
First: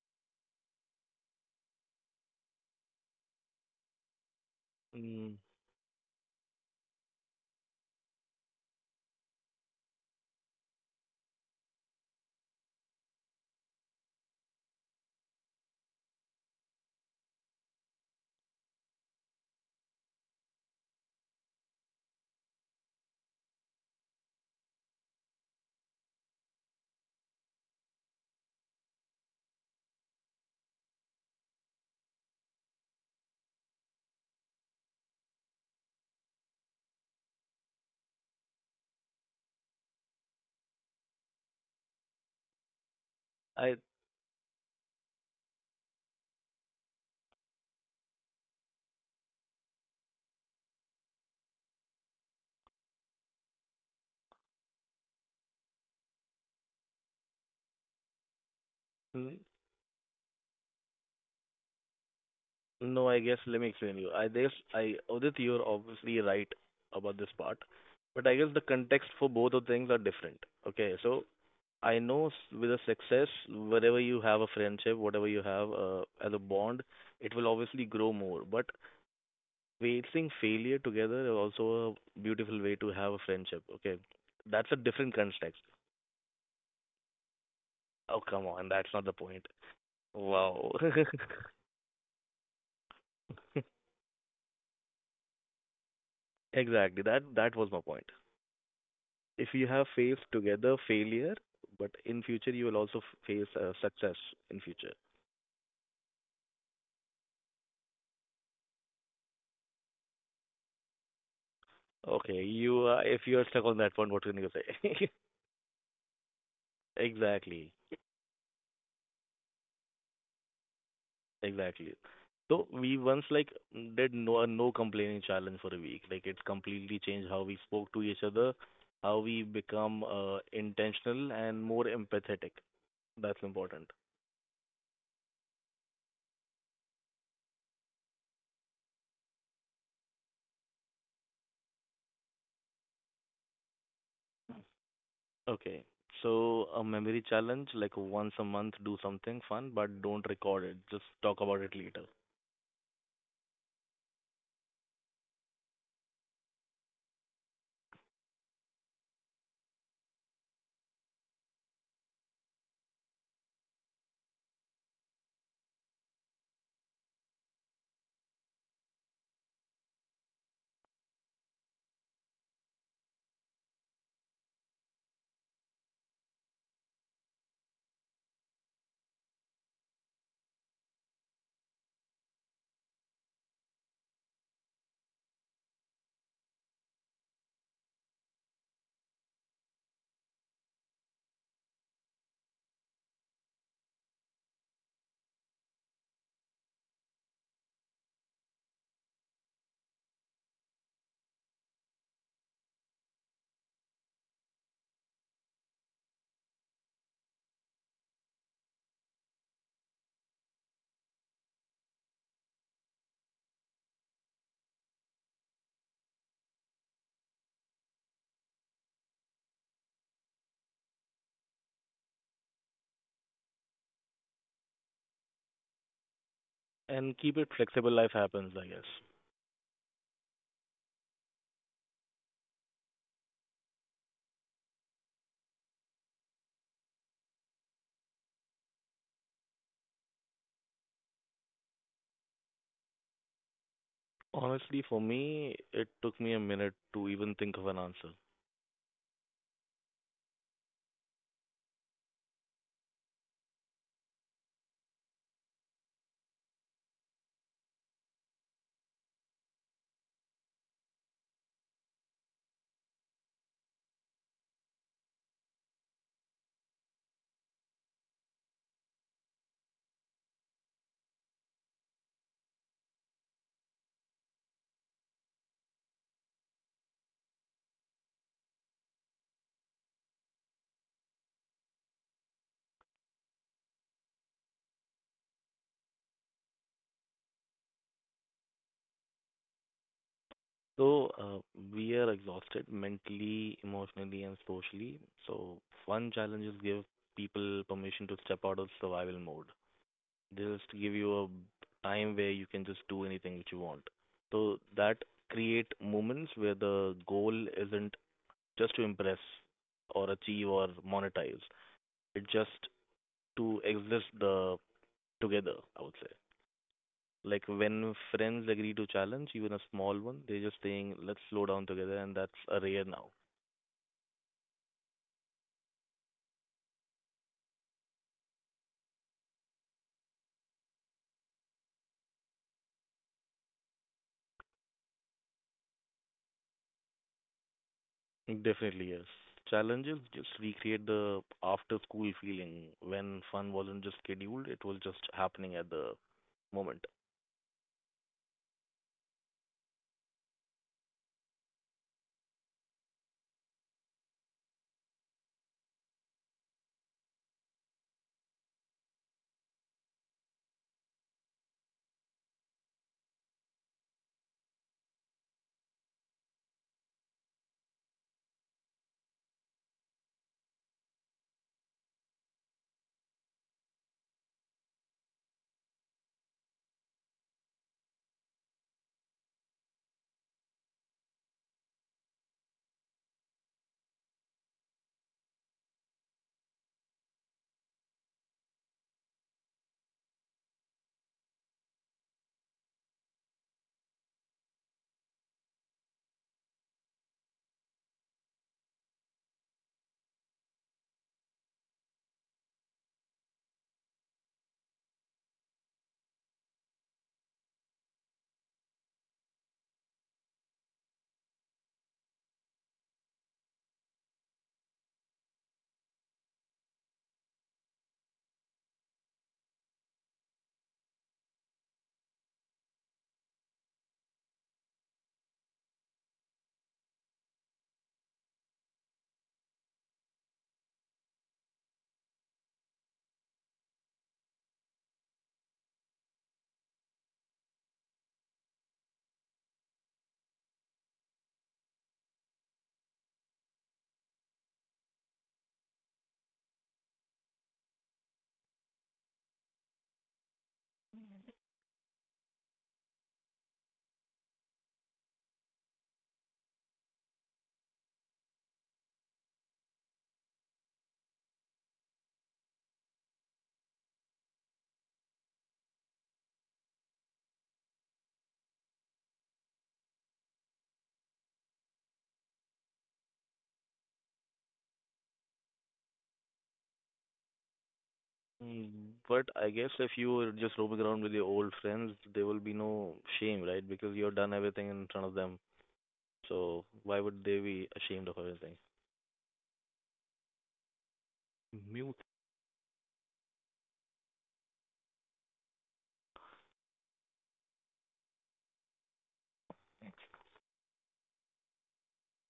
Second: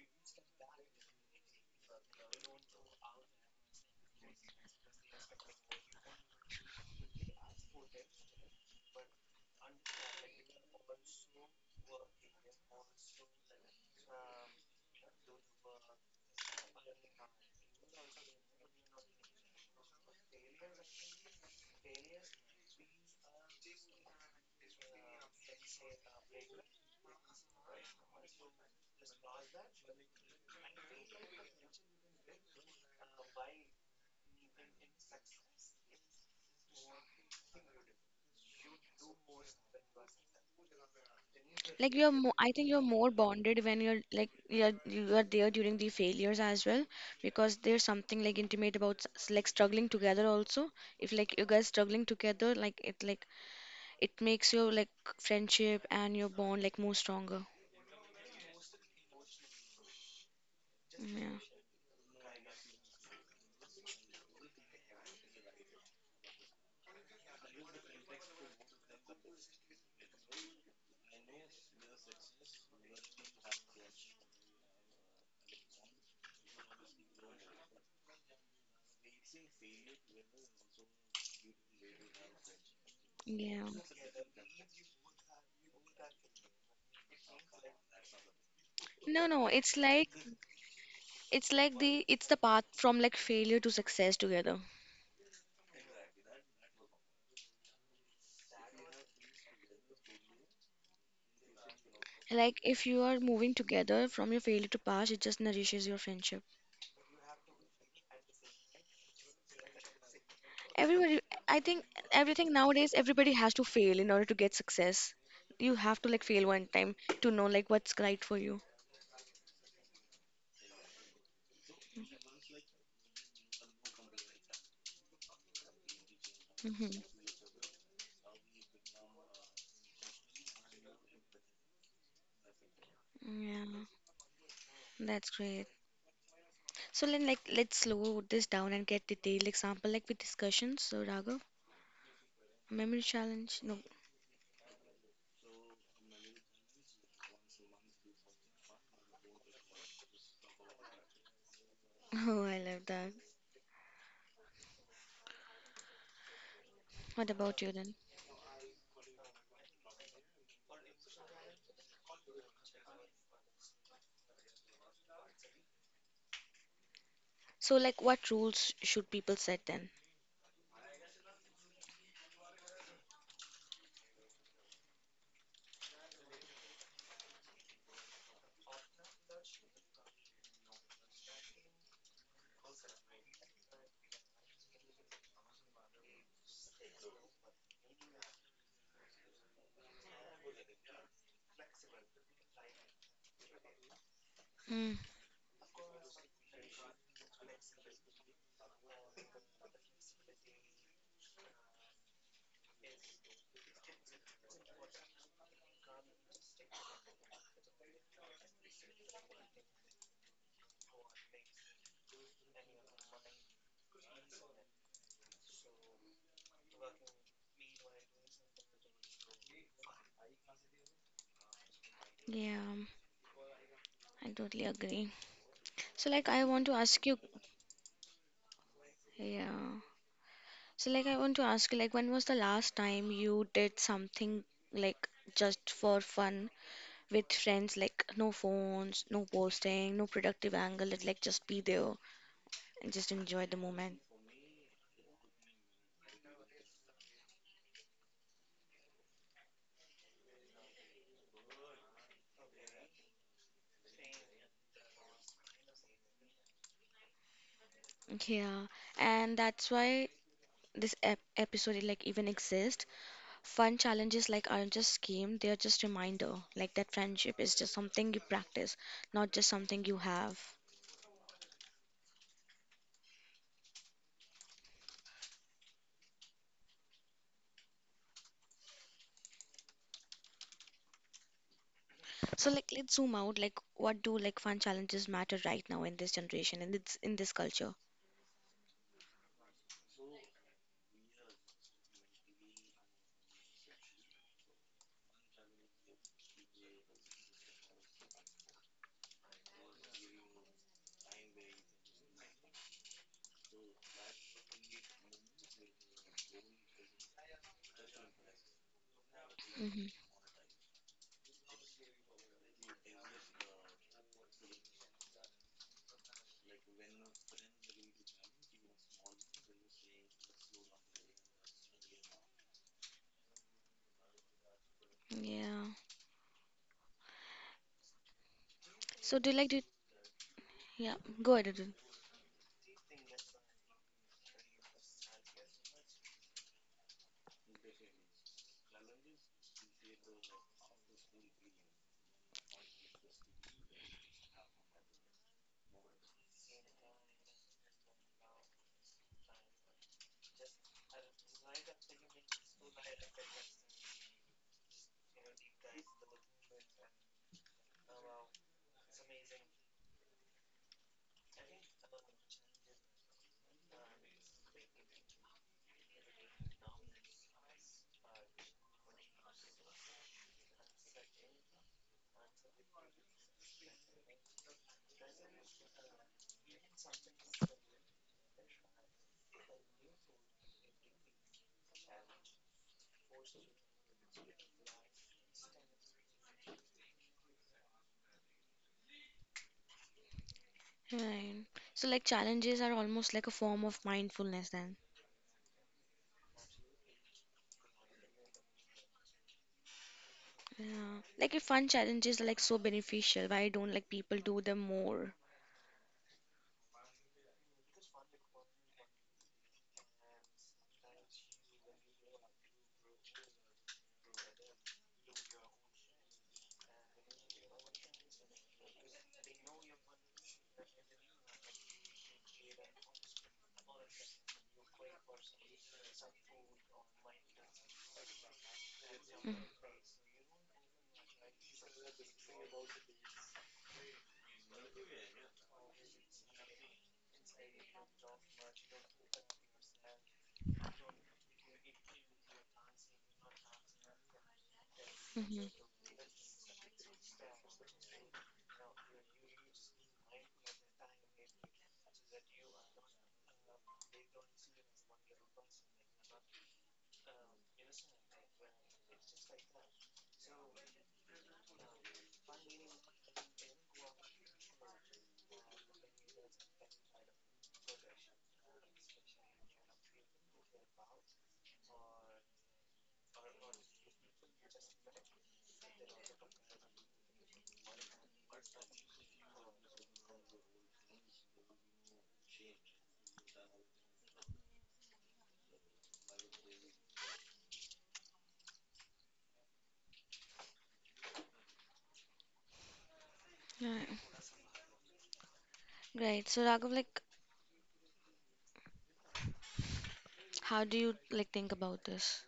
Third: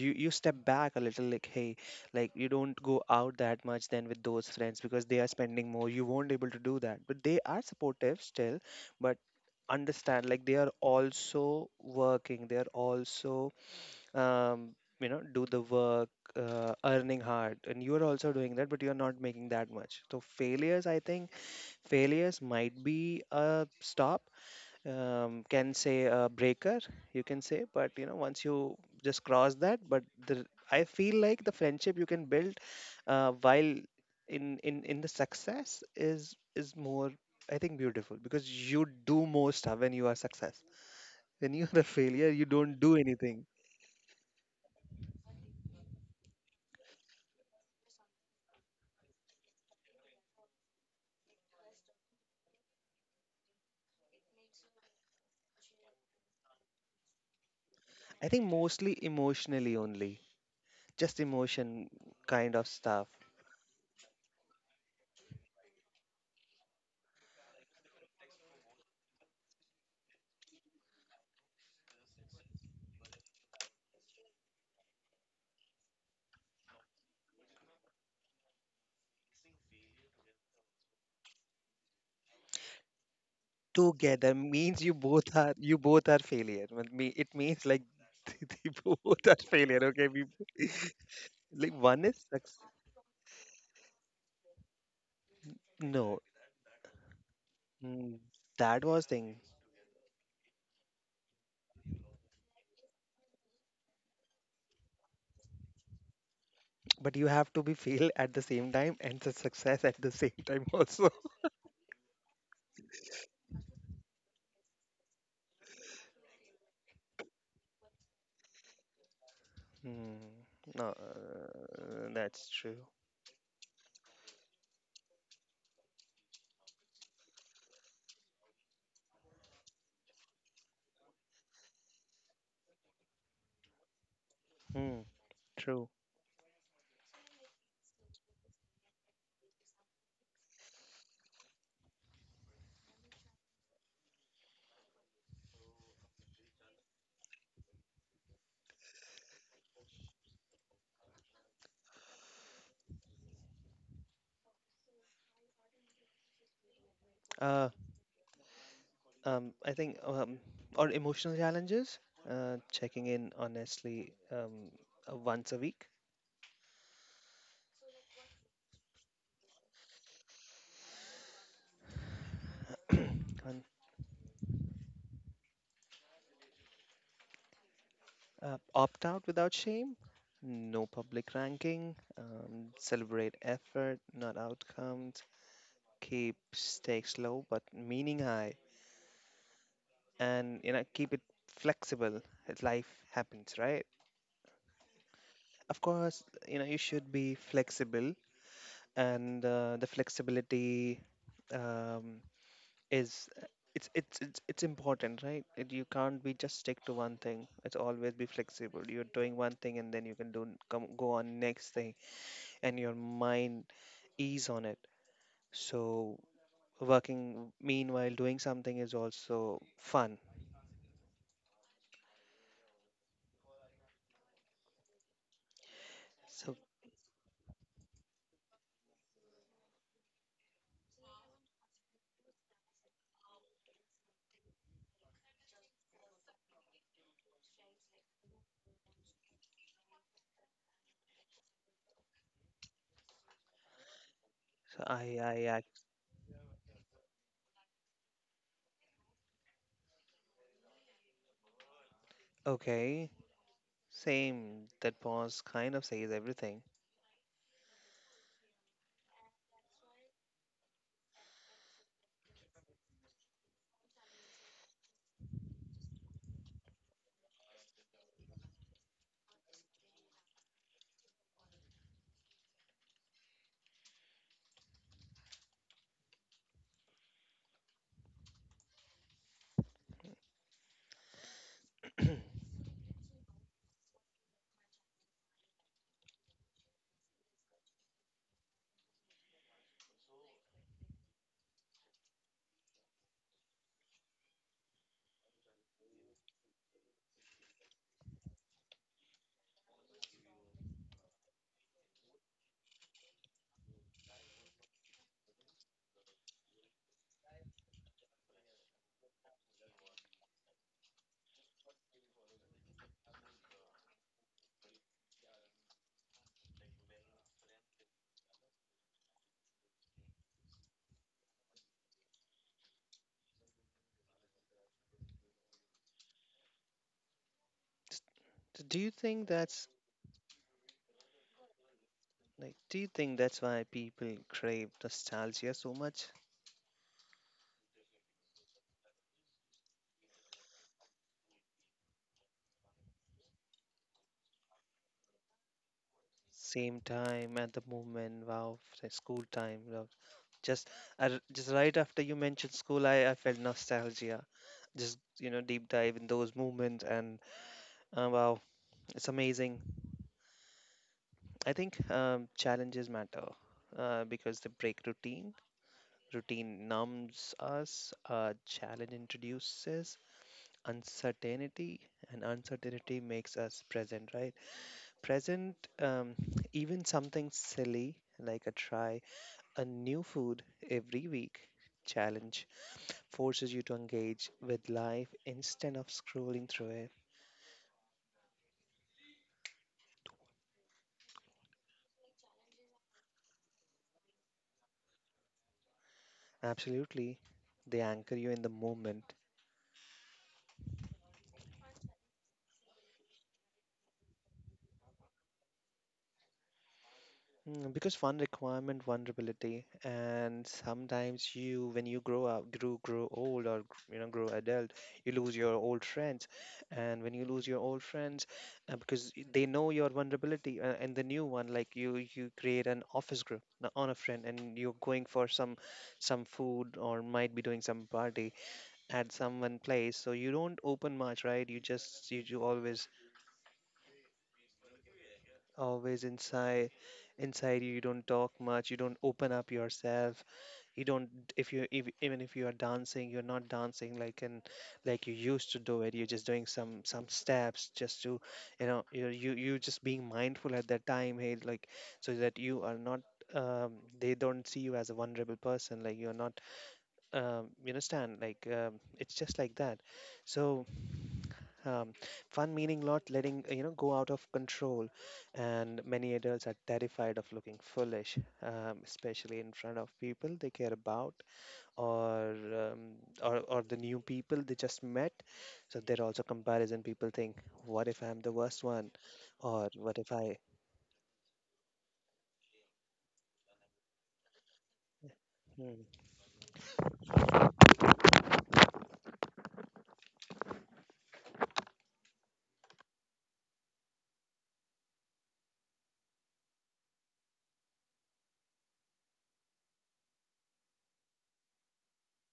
you step back a little. Like, hey, like you don't go out that much then with those friends because they are mm, spending more, you won't able to do that, but they are supportive still. But understand, like they are also working, they are also um you know, do the work, earning hard, and you are also doing that, but you are not making that much. So failures, I think, failures might be a stop, can say a breaker, you can say. But you know, once you just cross that, but the, I feel like the friendship you can build while in the success is more, I think, beautiful, because you do more stuff when you are success. When you are a Like you're failure, more, you I think don't you're do more anything. bonded I when you're like you're you are there during the failures as well because there's something like intimate about like struggling together also. If like you guys struggling together, like it makes your like friendship and your bond like more stronger. I think mostly mm, emotionally only, just Yeah. emotion kind of stuff. no, I guess let me explain you. I guess I Udit, you're obviously right about this part, but I guess the context for both of things are different. Okay, so I know with a success, wherever you have a friendship, whatever you have as a bond, it will obviously grow more. But facing failure together is also a beautiful way to have a Yeah. friendship. Okay, Together that's a means you different both are, context. you both are failure. But me, it means like, Oh, come on, they that's not the both No, are no, point. Failure. Okay, we, Wow. it's like like one the is it's the success. path from like failure to success together. No, Exactly. That was my point. mm, that was thing. If you have faced together failure, but in future you will Like also if you are face moving success together from in your future. failure to past, it just nourishes your friendship. But you have to be fail at the same time and the success at the same time also. Everybody, I think Okay, you everything if you are nowadays, stuck on everybody that point, has what to can you fail in order to say? get success. You have to like fail one time Exactly. to know like what's right for you. Hmm. No, Exactly. that's So true. we once like did a no complaining challenge for a week. Like it's completely Hmm. changed how we spoke to each other, how we become intentional and more empathetic. That's Yeah, important. Hmm. that's great. True. So then like let's slow this down and get detailed example like with discussions. So Raghav, memory challenge? No. Okay. So a memory challenge, like once a month, do something fun, but don't record it. Just talk about it later. Oh, I love that. What about Uh, you then? I think or emotional challenges. Checking in honestly, once a week. So like what rules should people set then? And opt out without shame, no public ranking, celebrate effort, not outcomes, keep stakes low but meaning high, and you know, keep it flexible, as life happens, right? Mm, Of course, you know, you should be flexible. And the flexibility, um, is, it's important, right? It, you can't be just stick to one thing. It's always be flexible. You're doing one thing, and then you can do come go on next thing, and your mind ease on it. So working meanwhile doing something is also fun. yeah, I totally agree. So like I And So, want to keep it ask you, flexible. Life happens, I guess. yeah. So like I want to ask you, like when was the last time you did something like just for fun with friends, like no phones, no posting, no productive angle, it like just be there and just enjoy the moment. so Honestly, for I, me, act it took me a minute to even think of an answer. Okay, same. That pause kind of says everything. Yeah, and that's why this ep episode like even exist. Fun challenges like aren't just scheme, they are just reminder. Like that friendship is just something you practice, not just something you have. So like let's zoom out. Like what do like fun challenges matter right now in this generation and it's in this culture? So we are exhausted mentally, emotionally, and socially. So one challenge is give people permission to step out of survival mode. Just give you a time where you can just do anything which you want. So that create moments where the goal isn't just to impress or achieve Hmm. or monetize. It's just to exist the together. I would say. Like when friends agree to challenge, even a small one, they're just saying, "Let's slow down together," and that's a rare now. Yeah. S- so do you So do you think like to that's yeah, go ahead. Arjun. like? Do you think that's why people crave nostalgia so much? Definitely, yes. Challenges just recreate the after school feeling when fun wasn't just scheduled, it was just happening at the moment. Same time at the moment. Wow, the school time. Wow. Just, I r just right after you mentioned school, I felt nostalgia. Just you know, deep dive in those moments. And wow, it's amazing. I think challenges matter because they break routine. Routine numbs us. Challenge introduces uncertainty, and uncertainty makes us present, right? Present. Even something silly like a try a new food every week challenge forces you to engage with life instead of scrolling through it. Right. So like challenges are almost like a form of mindfulness then. Absolutely. They anchor you in the moment. Yeah. Like if fun challenges are like so beneficial, why don't like people do them more? Mm, because one requirement vulnerability. And sometimes you, when you grow up, grow old, or you know, grow adult, you lose your old friends. And when you lose your old friends, because they know your vulnerability. And the new one, like you create an office group, on a friend, and you're going for some food or might be doing some party at someone Mm-hmm. place, so you don't open much, right? You just, you always, always inside, inside you, you don't talk much, you don't open up yourself. You don't, if you if, even if you are dancing, you're not dancing like, and like you used to do it. You're just doing some steps, just to, you know, you just being mindful at that time. Hey, like, so that you are not um, they don't see you as a vulnerable person. Like you're not, you understand, like, it's just like that. So um, fun meaning not letting, you know, go out of control. And many adults are terrified of looking foolish, especially in front of people they care about, or or the new people they just met. So there are also comparison. People think, what if I'm the worst one, Mm. But I or guess if what if you were I? just roaming around with your old friends, there will be no shame, right? Because you've done everything in front of them. Hmm. So why would they be ashamed of everything? Mute. Right. Right. So Raghav, like how do you like think about this?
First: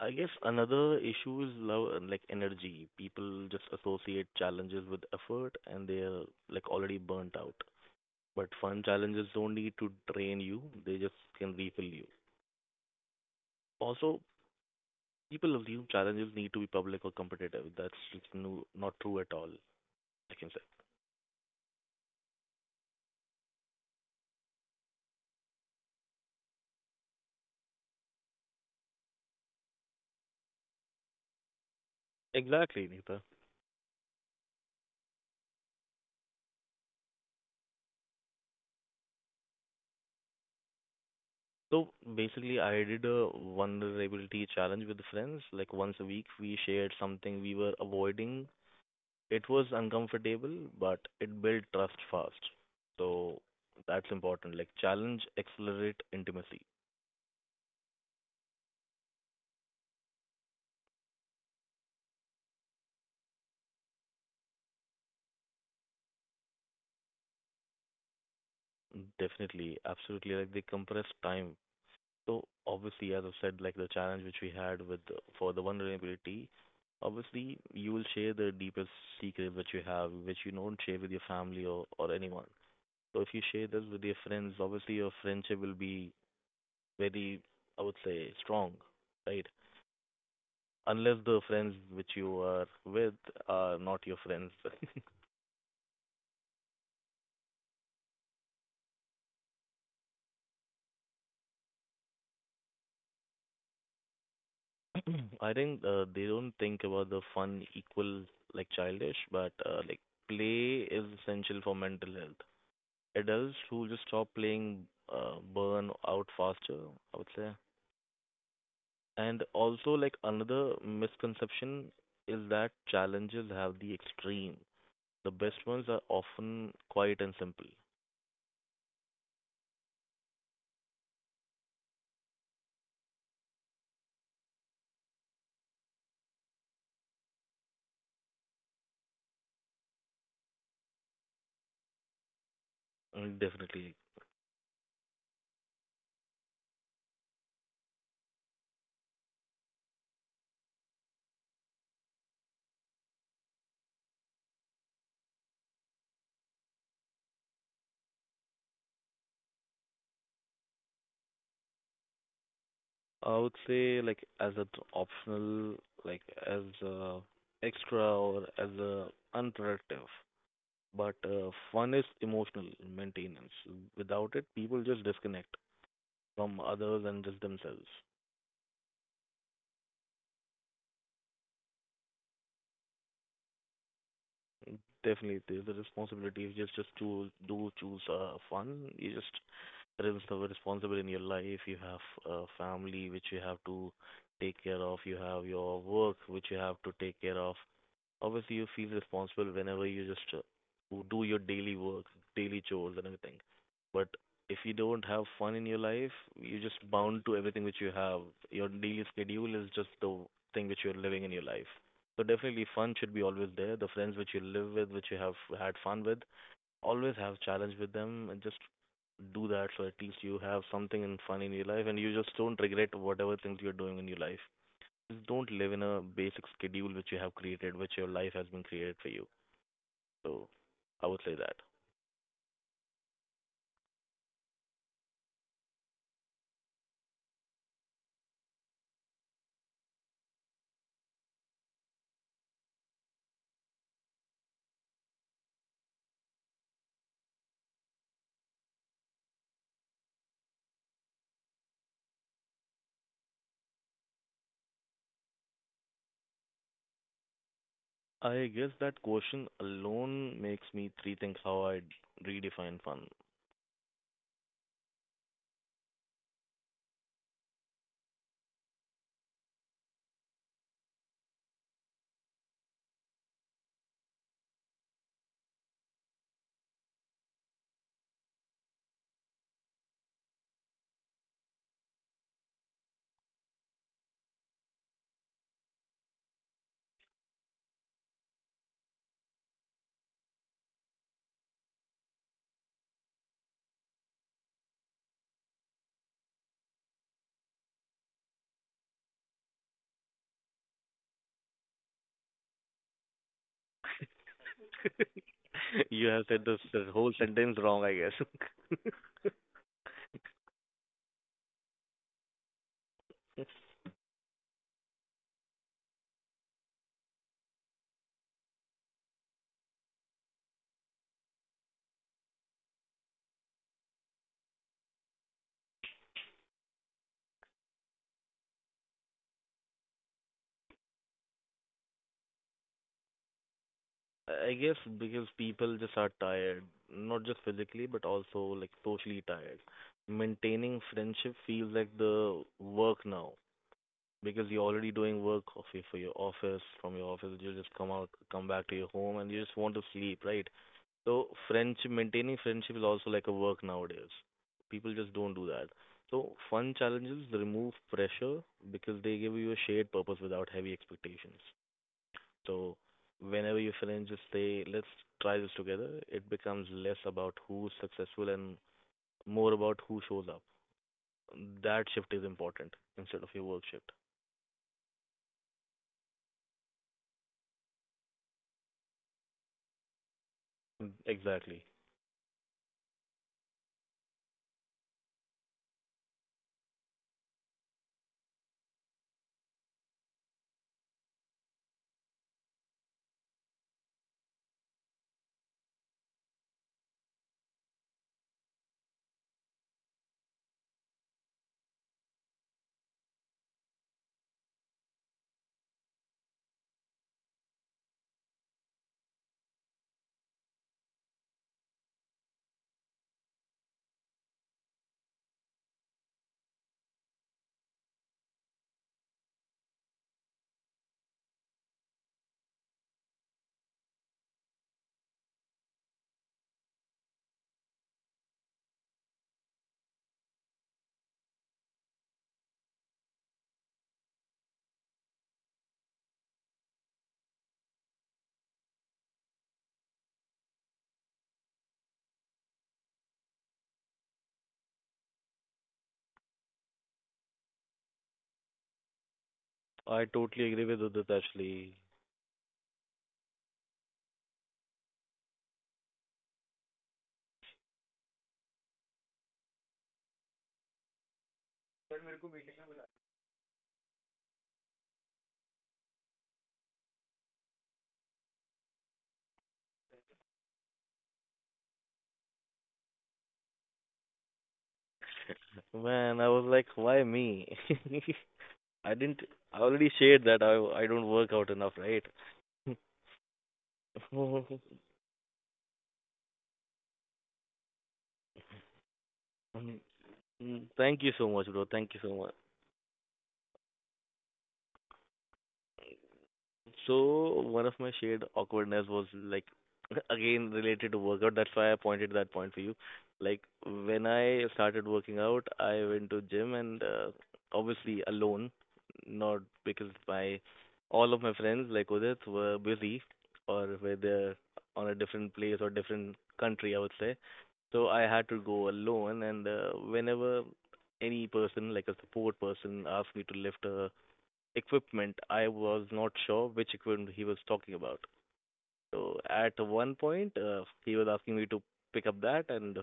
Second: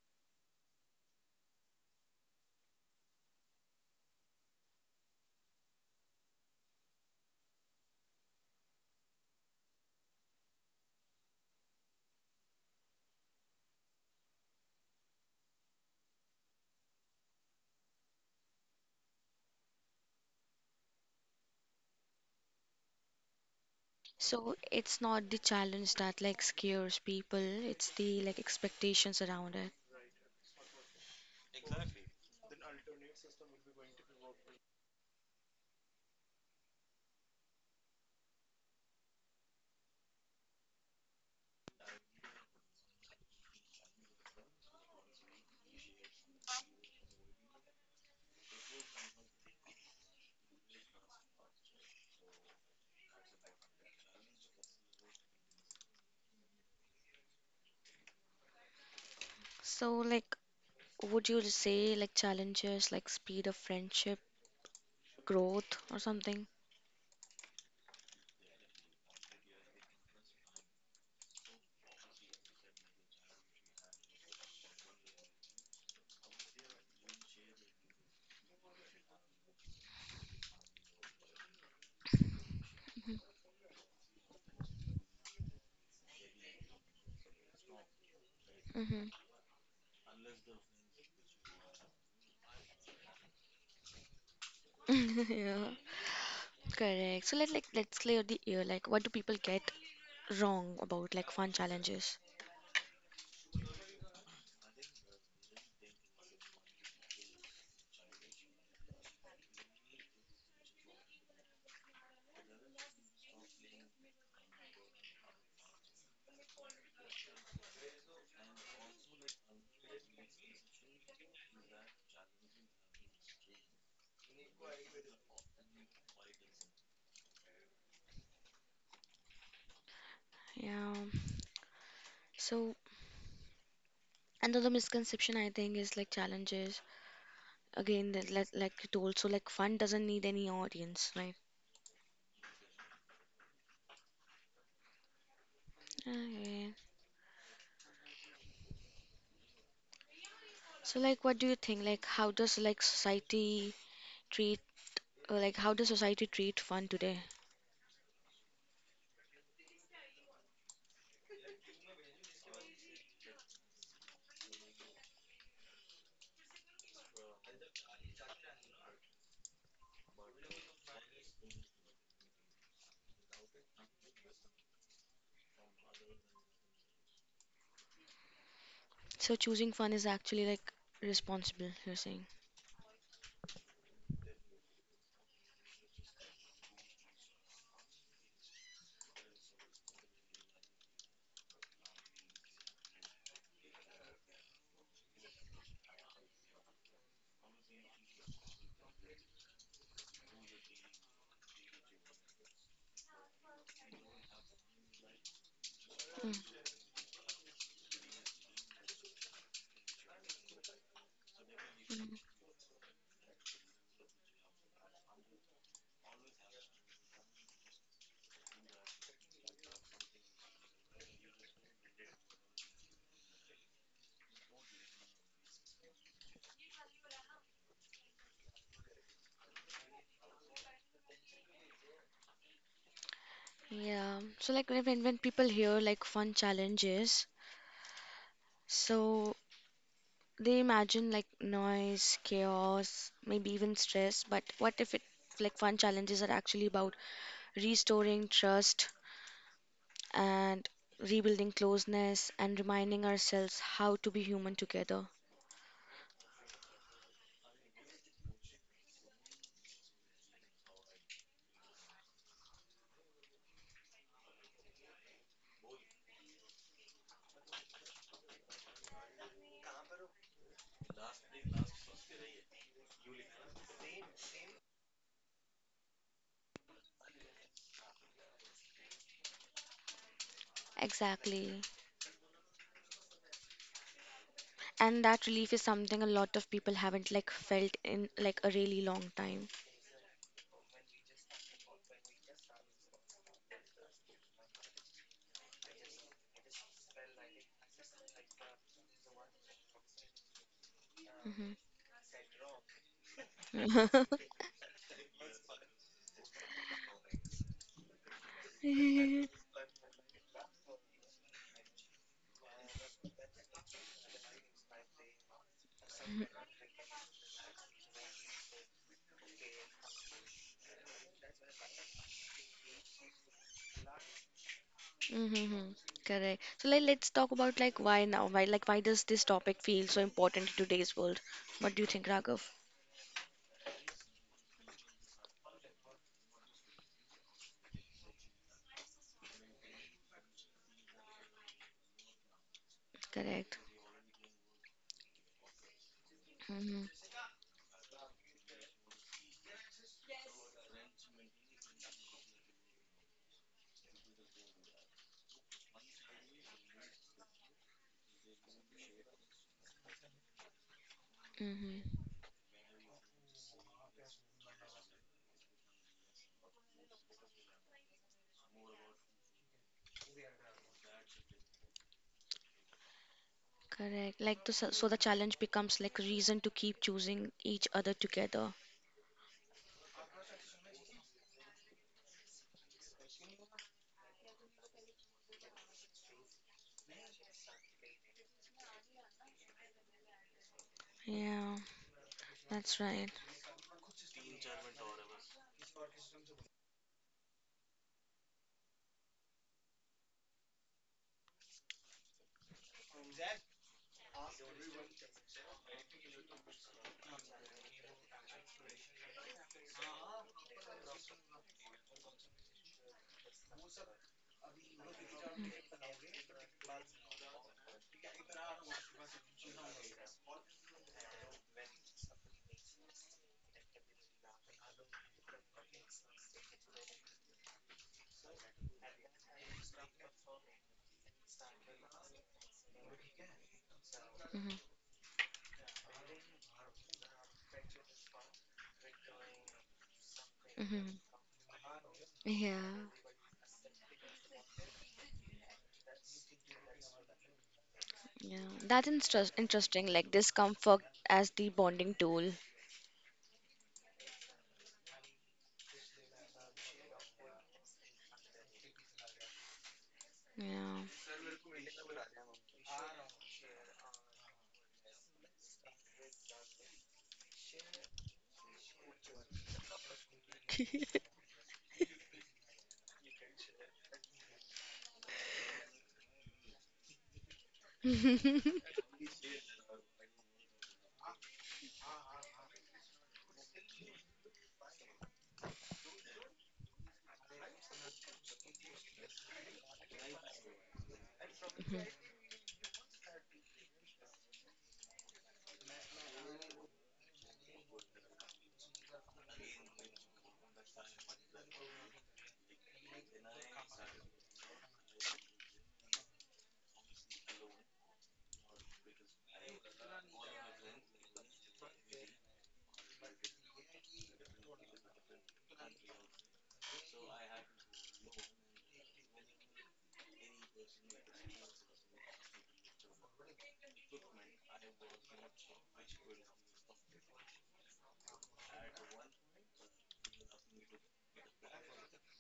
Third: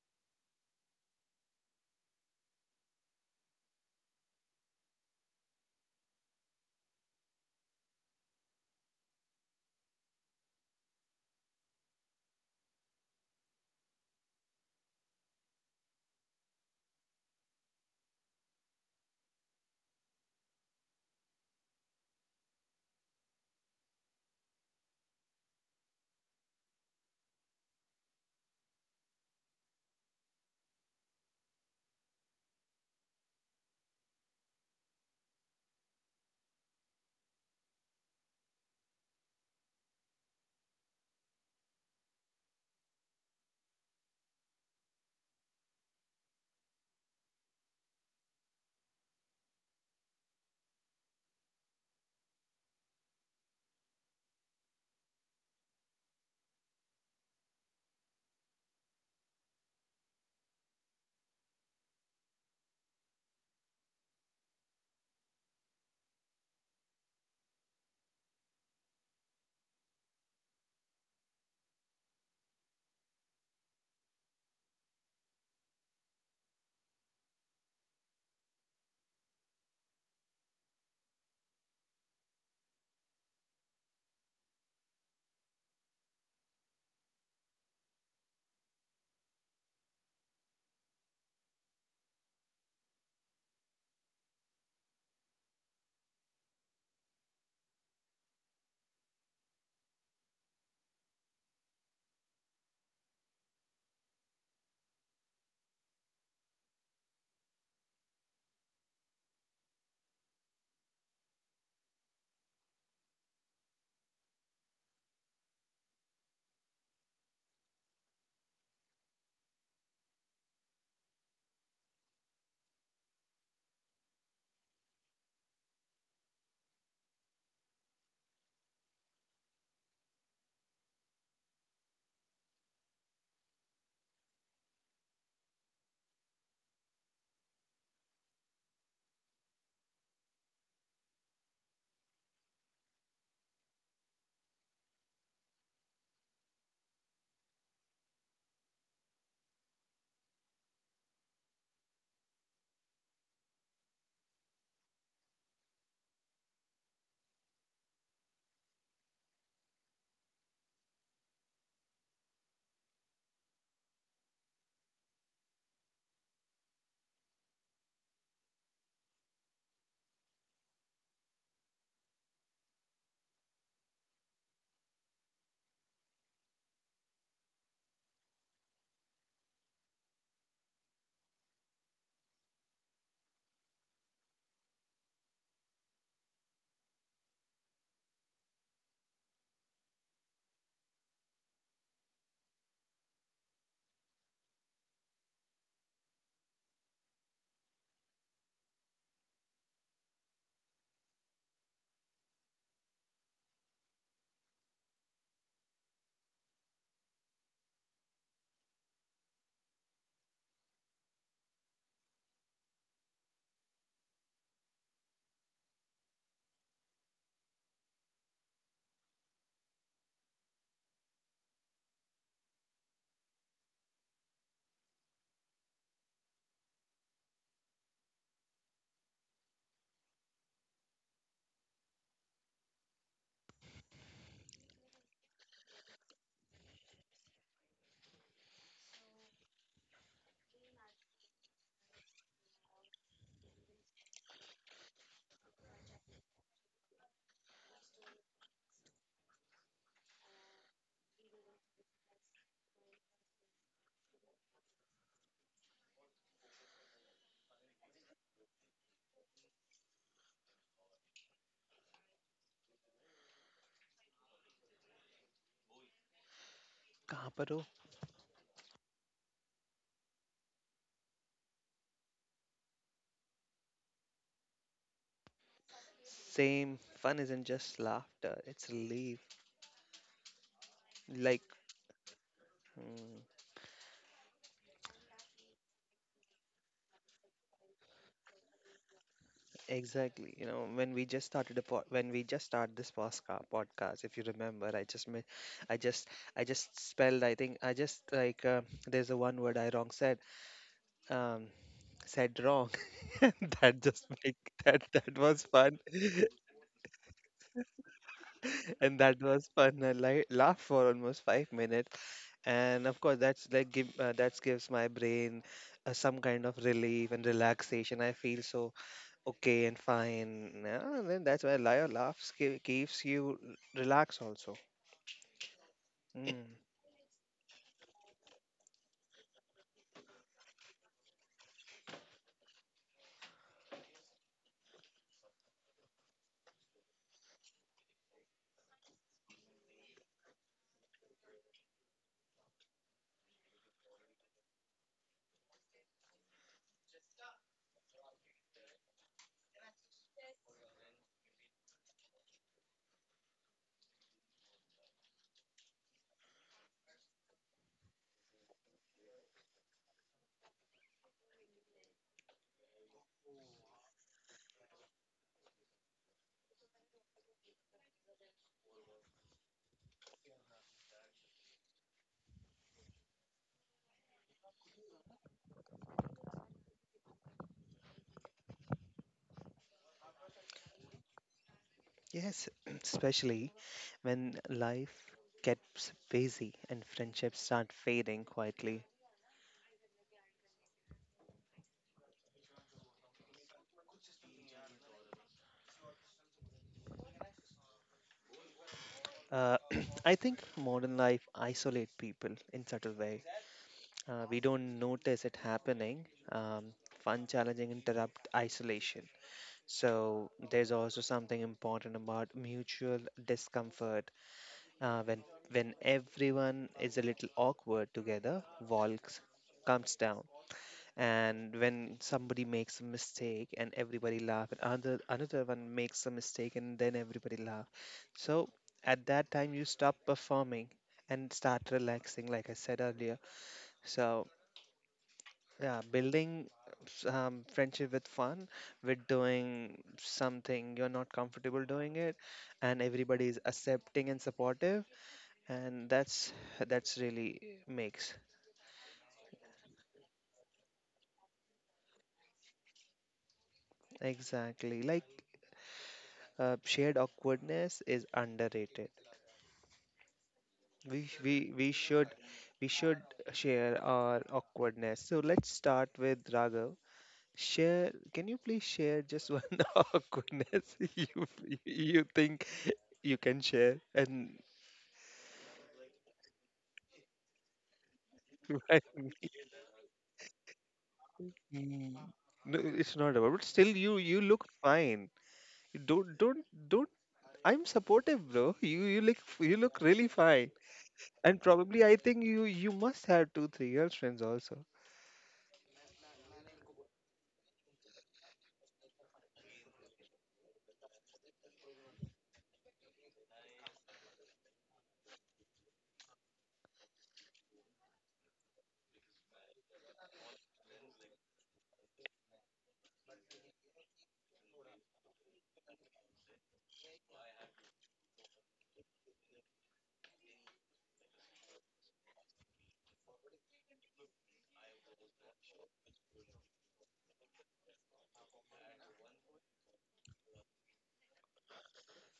I guess another issue is love and like energy. People just associate challenges with effort and they're like already burnt out. But fun challenges don't need to drain you, they just can refill you. Also, people assume challenges need to be public or competitive. That's just no, not true at all, I can say. So it's not the challenge that like scares people, it's the like expectations around it. Exactly, Neeta. So basically, I did a vulnerability challenge with friends. Like once a week, we shared something we were avoiding. It was uncomfortable, but it built trust fast. So that's important. Like challenge accelerate intimacy. So, like, would you say like challenges, like speed of friendship, growth, or something? Definitely, absolutely. Like they compress time. So obviously, as I said, like the challenge which we had with for the vulnerability, obviously you will share the deepest secret which you have, which you don't share with your family or anyone. So if you share this with your friends, obviously your friendship will be very, I would say, strong, right? Mm-hmm. Unless the friends which you are with are not your friends. Yeah, correct. So let like let's clear the air. Like, what do people get wrong about like fun challenges? I think they don't think about the fun equal like childish, but like play is essential for mental health. Adults who just stop playing burn out faster, I would say. And also like another misconception is that challenges have the extreme. The best ones are often quiet and simple. Yeah. So another misconception I think is like challenges. Again, that like you told, so like fun doesn't need any audience, right? Mm, definitely. Okay. So like, what do you think? Like, how does like society treat, or like how does society treat fun today? I would say like as an optional, like as a extra or as a unproductive. But fun is emotional maintenance. Without it, people just disconnect from others and just themselves. So choosing fun is actually like responsible, you're saying. Definitely, there's a responsibility. You just to do choose fun. You just there is the responsible in your life. You have a family which you have to take care of. You have your work which you have to take care of. Obviously you feel responsible whenever you just do your daily work, daily chores and everything. But if you don't have fun in your life, you're just Mm, bound to everything which you have. Your daily schedule is just the thing which you're living in your life. So definitely mm. fun should be always there. The friends which you live with, which you have had fun with, always have challenge with them and just do that, so at least you have something and fun in your life, and you just don't regret whatever things you're doing in your life. Just don't live in a basic schedule which you have created, which your life has been created for you. So I would say that. Yeah. So like when people hear like fun challenges, so they imagine like noise, chaos, maybe even stress. But what if it like fun challenges are actually about restoring trust and rebuilding closeness and reminding ourselves how to be human together. I guess that question alone makes me rethink how I redefine fun. कहाँ पर हो? Same. Fun isn't just laughter; it's relief. Like. Exactly. Hmm. And that relief is something a lot of people haven't like felt in like a really long time. Exactly. You know, when we just started a po when we just started this posca podcast, if you remember, I just I just spelled. I think I just like, there's a one word I wrong said. Um, Mm-hmm. said wrong. That just make, that was You have fun, said this whole sentence wrong, I guess. and that Mhm. was fun. I li laughed for almost 5 minutes, and of course that's like give, that gives my brain some kind of relief and relaxation. I feel so okay, and fine. Yeah, and then that's why liar laughs ke- keeps you r- relaxed also. Mm-hmm. Correct. Mm. So like, let's talk about like why now? Why like why does this topic feel so important in today's world? What do you think, Raghav? I guess because people just are tired, not just physically, but also like socially tired. Maintaining friendship feels like the work now. Correct. Because you're already doing work of your, for your office. From your Mm-hmm. office you just come back to your home and you just want to sleep, right? So friendship, maintaining friendship is also like a work nowadays. People just don't do that. So fun challenges remove pressure because they give you a shared purpose without heavy expectations. Mm-hmm. So whenever your friends just say let's try this together, it becomes less about who's successful and more about who shows up. That shift is important instead of your work shift. Correct. Like the, so so the challenge becomes like a reason to keep choosing each other together. Mm, exactly. Yes, especially when life gets busy and friendships start fading quietly. Yeah, that's right. Uh, I think modern life isolate people in subtle way. We don't notice it happening. Um, Fun, challenging, interrupt isolation. So there's also something important about mutual discomfort. Uh, when when everyone is a little awkward together, walks comes down, and when somebody makes a mistake and everybody laugh, and another one makes a mistake and then everybody laugh. So at that time you stop performing and start relaxing, like I said earlier. Mm-hmm. So yeah, building friendship with fun, with doing something Mm-hmm. you're not comfortable doing it, Yeah. and everybody is accepting and supportive, and that's really makes. Yeah, that's I totally interesting. agree Like with Udit discomfort actually. as the bonding tool. Exactly, like shared awkwardness is underrated. Yeah. We should, we should share our awkwardness. So let's start with Raghav. Share, can you please share just one awkwardness you, you think you can share? And Man, I was like, why me? I didn't. I already shared that I don't work out enough, right? mm, no, it's not about, but still you look fine. You don't, I'm supportive bro, you look, you look really Thank you fine. so much, bro. Thank you And so much. Mm-hmm. probably I think you must have two, three girlfriends also. So one of my shared awkwardness was like, again related to workout. That's why I pointed that point for you. Like when I started working out, I went to gym and, obviously, alone, not because my all of my friends like Udit were busy or were there on a different place or different country, I would say. So I had to go alone, and whenever any person like a support person asked me to lift a equipment, I was not sure which equipment he was talking about. So at one point, he was asking me to pick up that, and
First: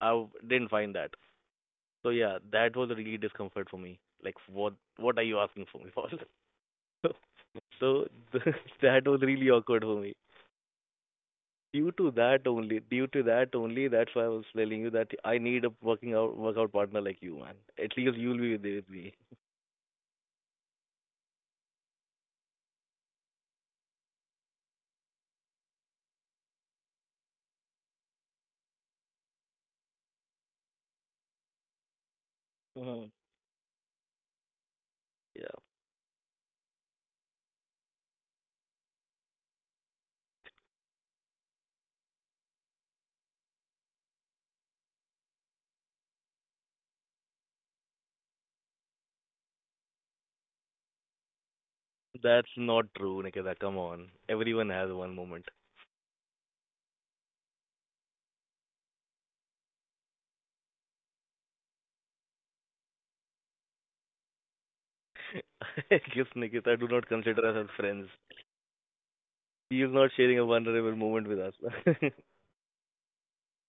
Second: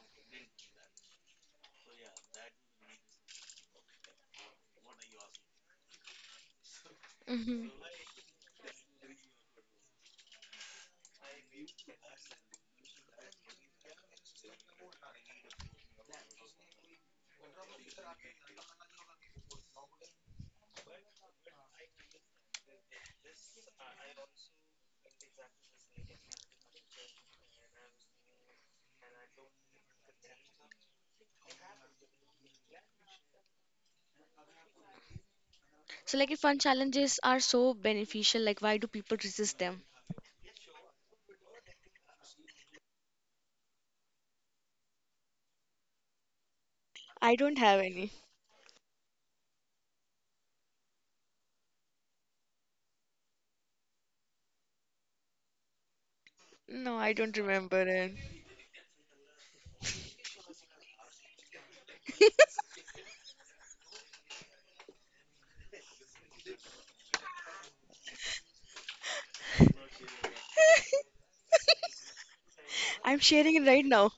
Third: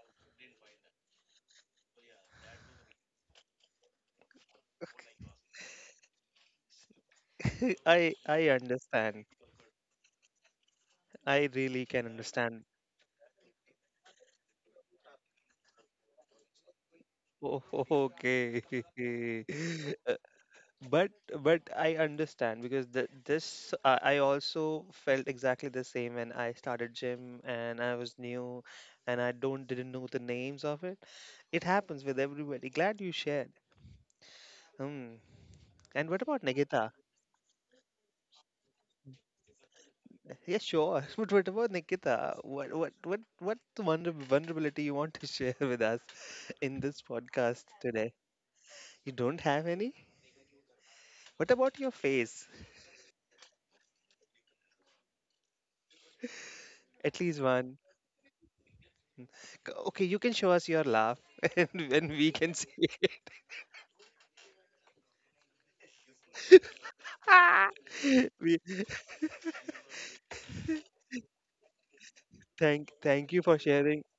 didn't find that. So yeah, that was a really discomfort for me. Like, what are you asking for me for? Mm-hmm. so I th- that was understand. really awkward for me. I really can understand. Due to that only, that's why I was telling you that I need a working out workout partner like you, man. Oh, At least you'll be okay. there with me. Uh, But but I understand because the, I also felt exactly the same when I started gym and I was new, and I don't didn't know the names of it. It happens with everybody. Glad Hmm. you shared. Hmm. Yeah, And So, what like, if about fun Nagita? challenges are so beneficial, like, why do people resist them? Yeah, sure. But what about Nikita? What vulnerability you want to share with us in this I don't podcast have any. today? You don't have any? What about your face? that's not true, Nikita. Come on, everyone has one moment. No, I At don't least one. remember it. Okay, you can show us your laugh, and when we can see. Gifts, Nikita, do not Ah! consider us as friends. We He is not sharing a vulnerable moment with us. I'm thank you sharing for it right sharing. now.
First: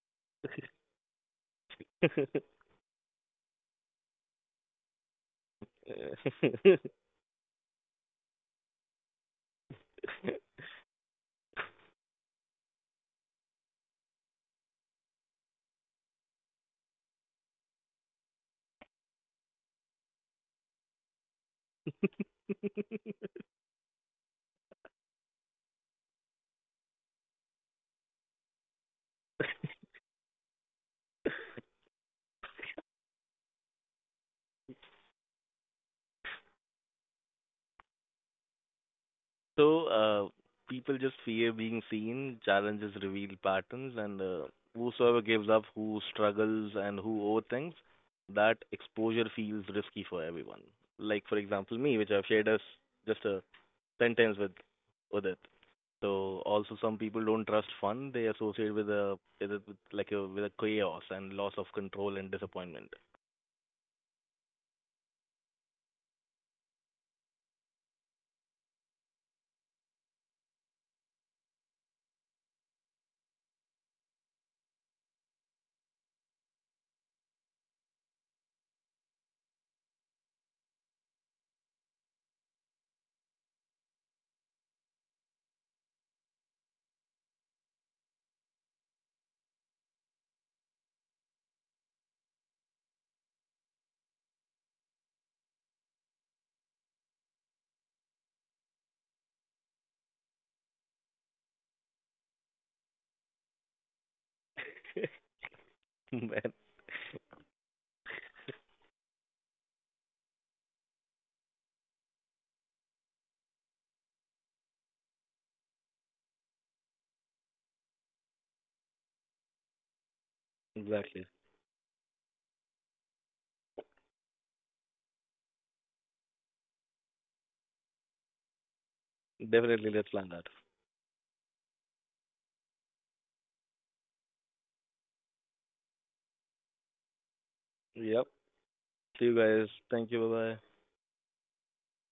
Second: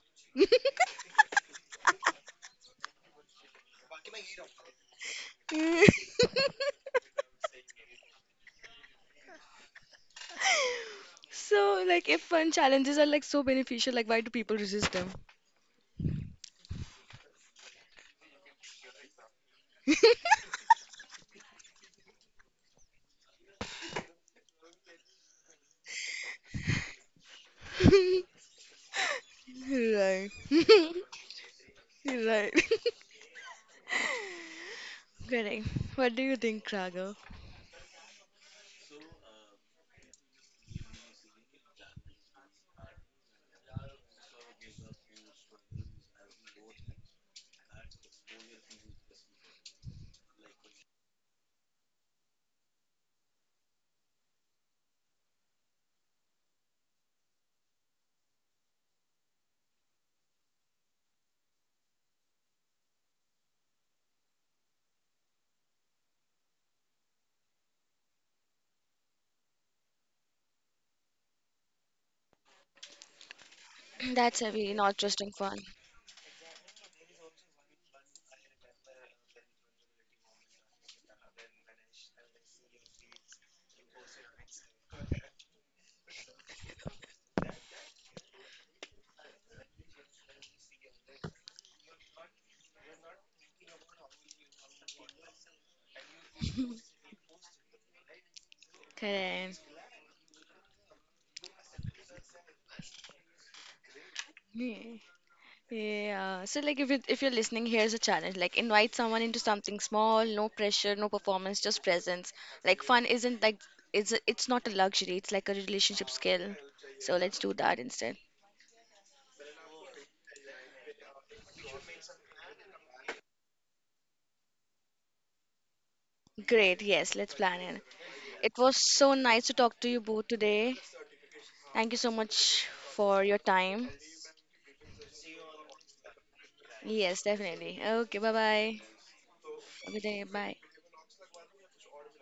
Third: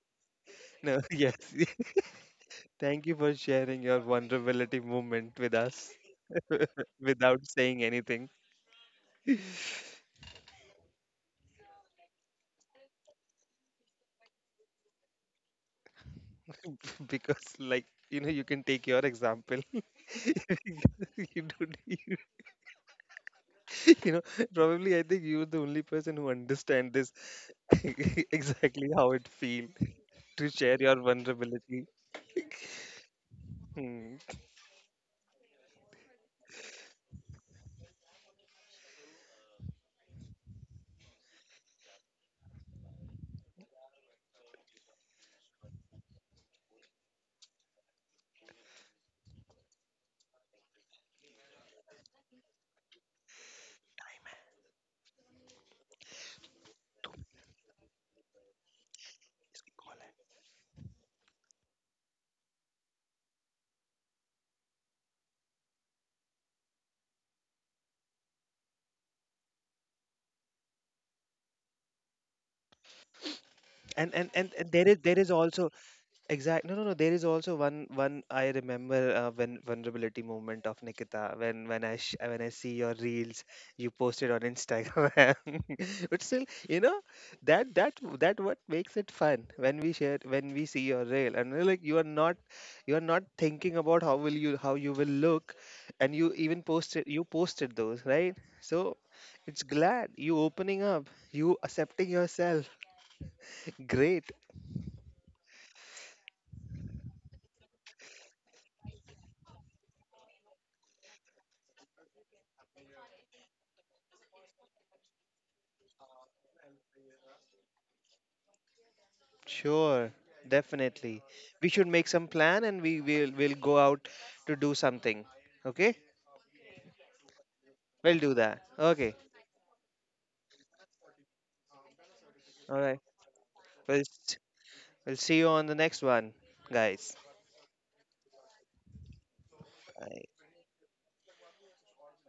No, yes, thank you for sharing your vulnerability moment with us without saying anything, So, like, if fun challenges are like so beneficial, like, why do people resist them? because like you know you can take your example. You don't. You know, probably I think you're the only person who understand this, exactly how it feels Right. to share your vulnerability. Right. Hmm. Correct. What do you think, Raga? So, people just fear being seen, challenges reveal patterns, and whosoever gives up, who struggles, and who overthinks, that exposure feels risky for everyone. Like, for example, me, which I've shared us just a sentence with Udit. So also some people don't trust fun. They associate with like a with a chaos and loss of control and disappointment. and, and That's a and and very there not is, there interesting is fun. also exactly. No, no, no. There is also one I remember, when vulnerability moment of Nikita, when I sh when I see your reels you posted on Instagram. But still, you know, that what makes it fun, when we share, when we see your reel, and we're like, you are not, you are not thinking about how will you, how you will look. And you even posted, you posted those, right? So Correct. it's glad you opening up, you accepting yourself. Great. Yeah. Yeah. So Man, like if you if you're listening, here's a challenge. Like invite someone into something small, no pressure, no performance, just presence. Like fun isn't like it's not a luxury, it's like a relationship skill. So let's do that instead. Sure, definitely. exactly. We should make some plan and we will go out to do something, okay? Great, yes, let's plan it. We'll do It that. was so Okay. nice to talk to you Definitely, let's both plan that. today. Thank you so much All right. for your time. We'll s- we'll see you on the next one, guys. Yes, definitely. Okay, bye Yep. bye. See you guys. Have a good day. Bye. Thank you. Bye. Bye bye.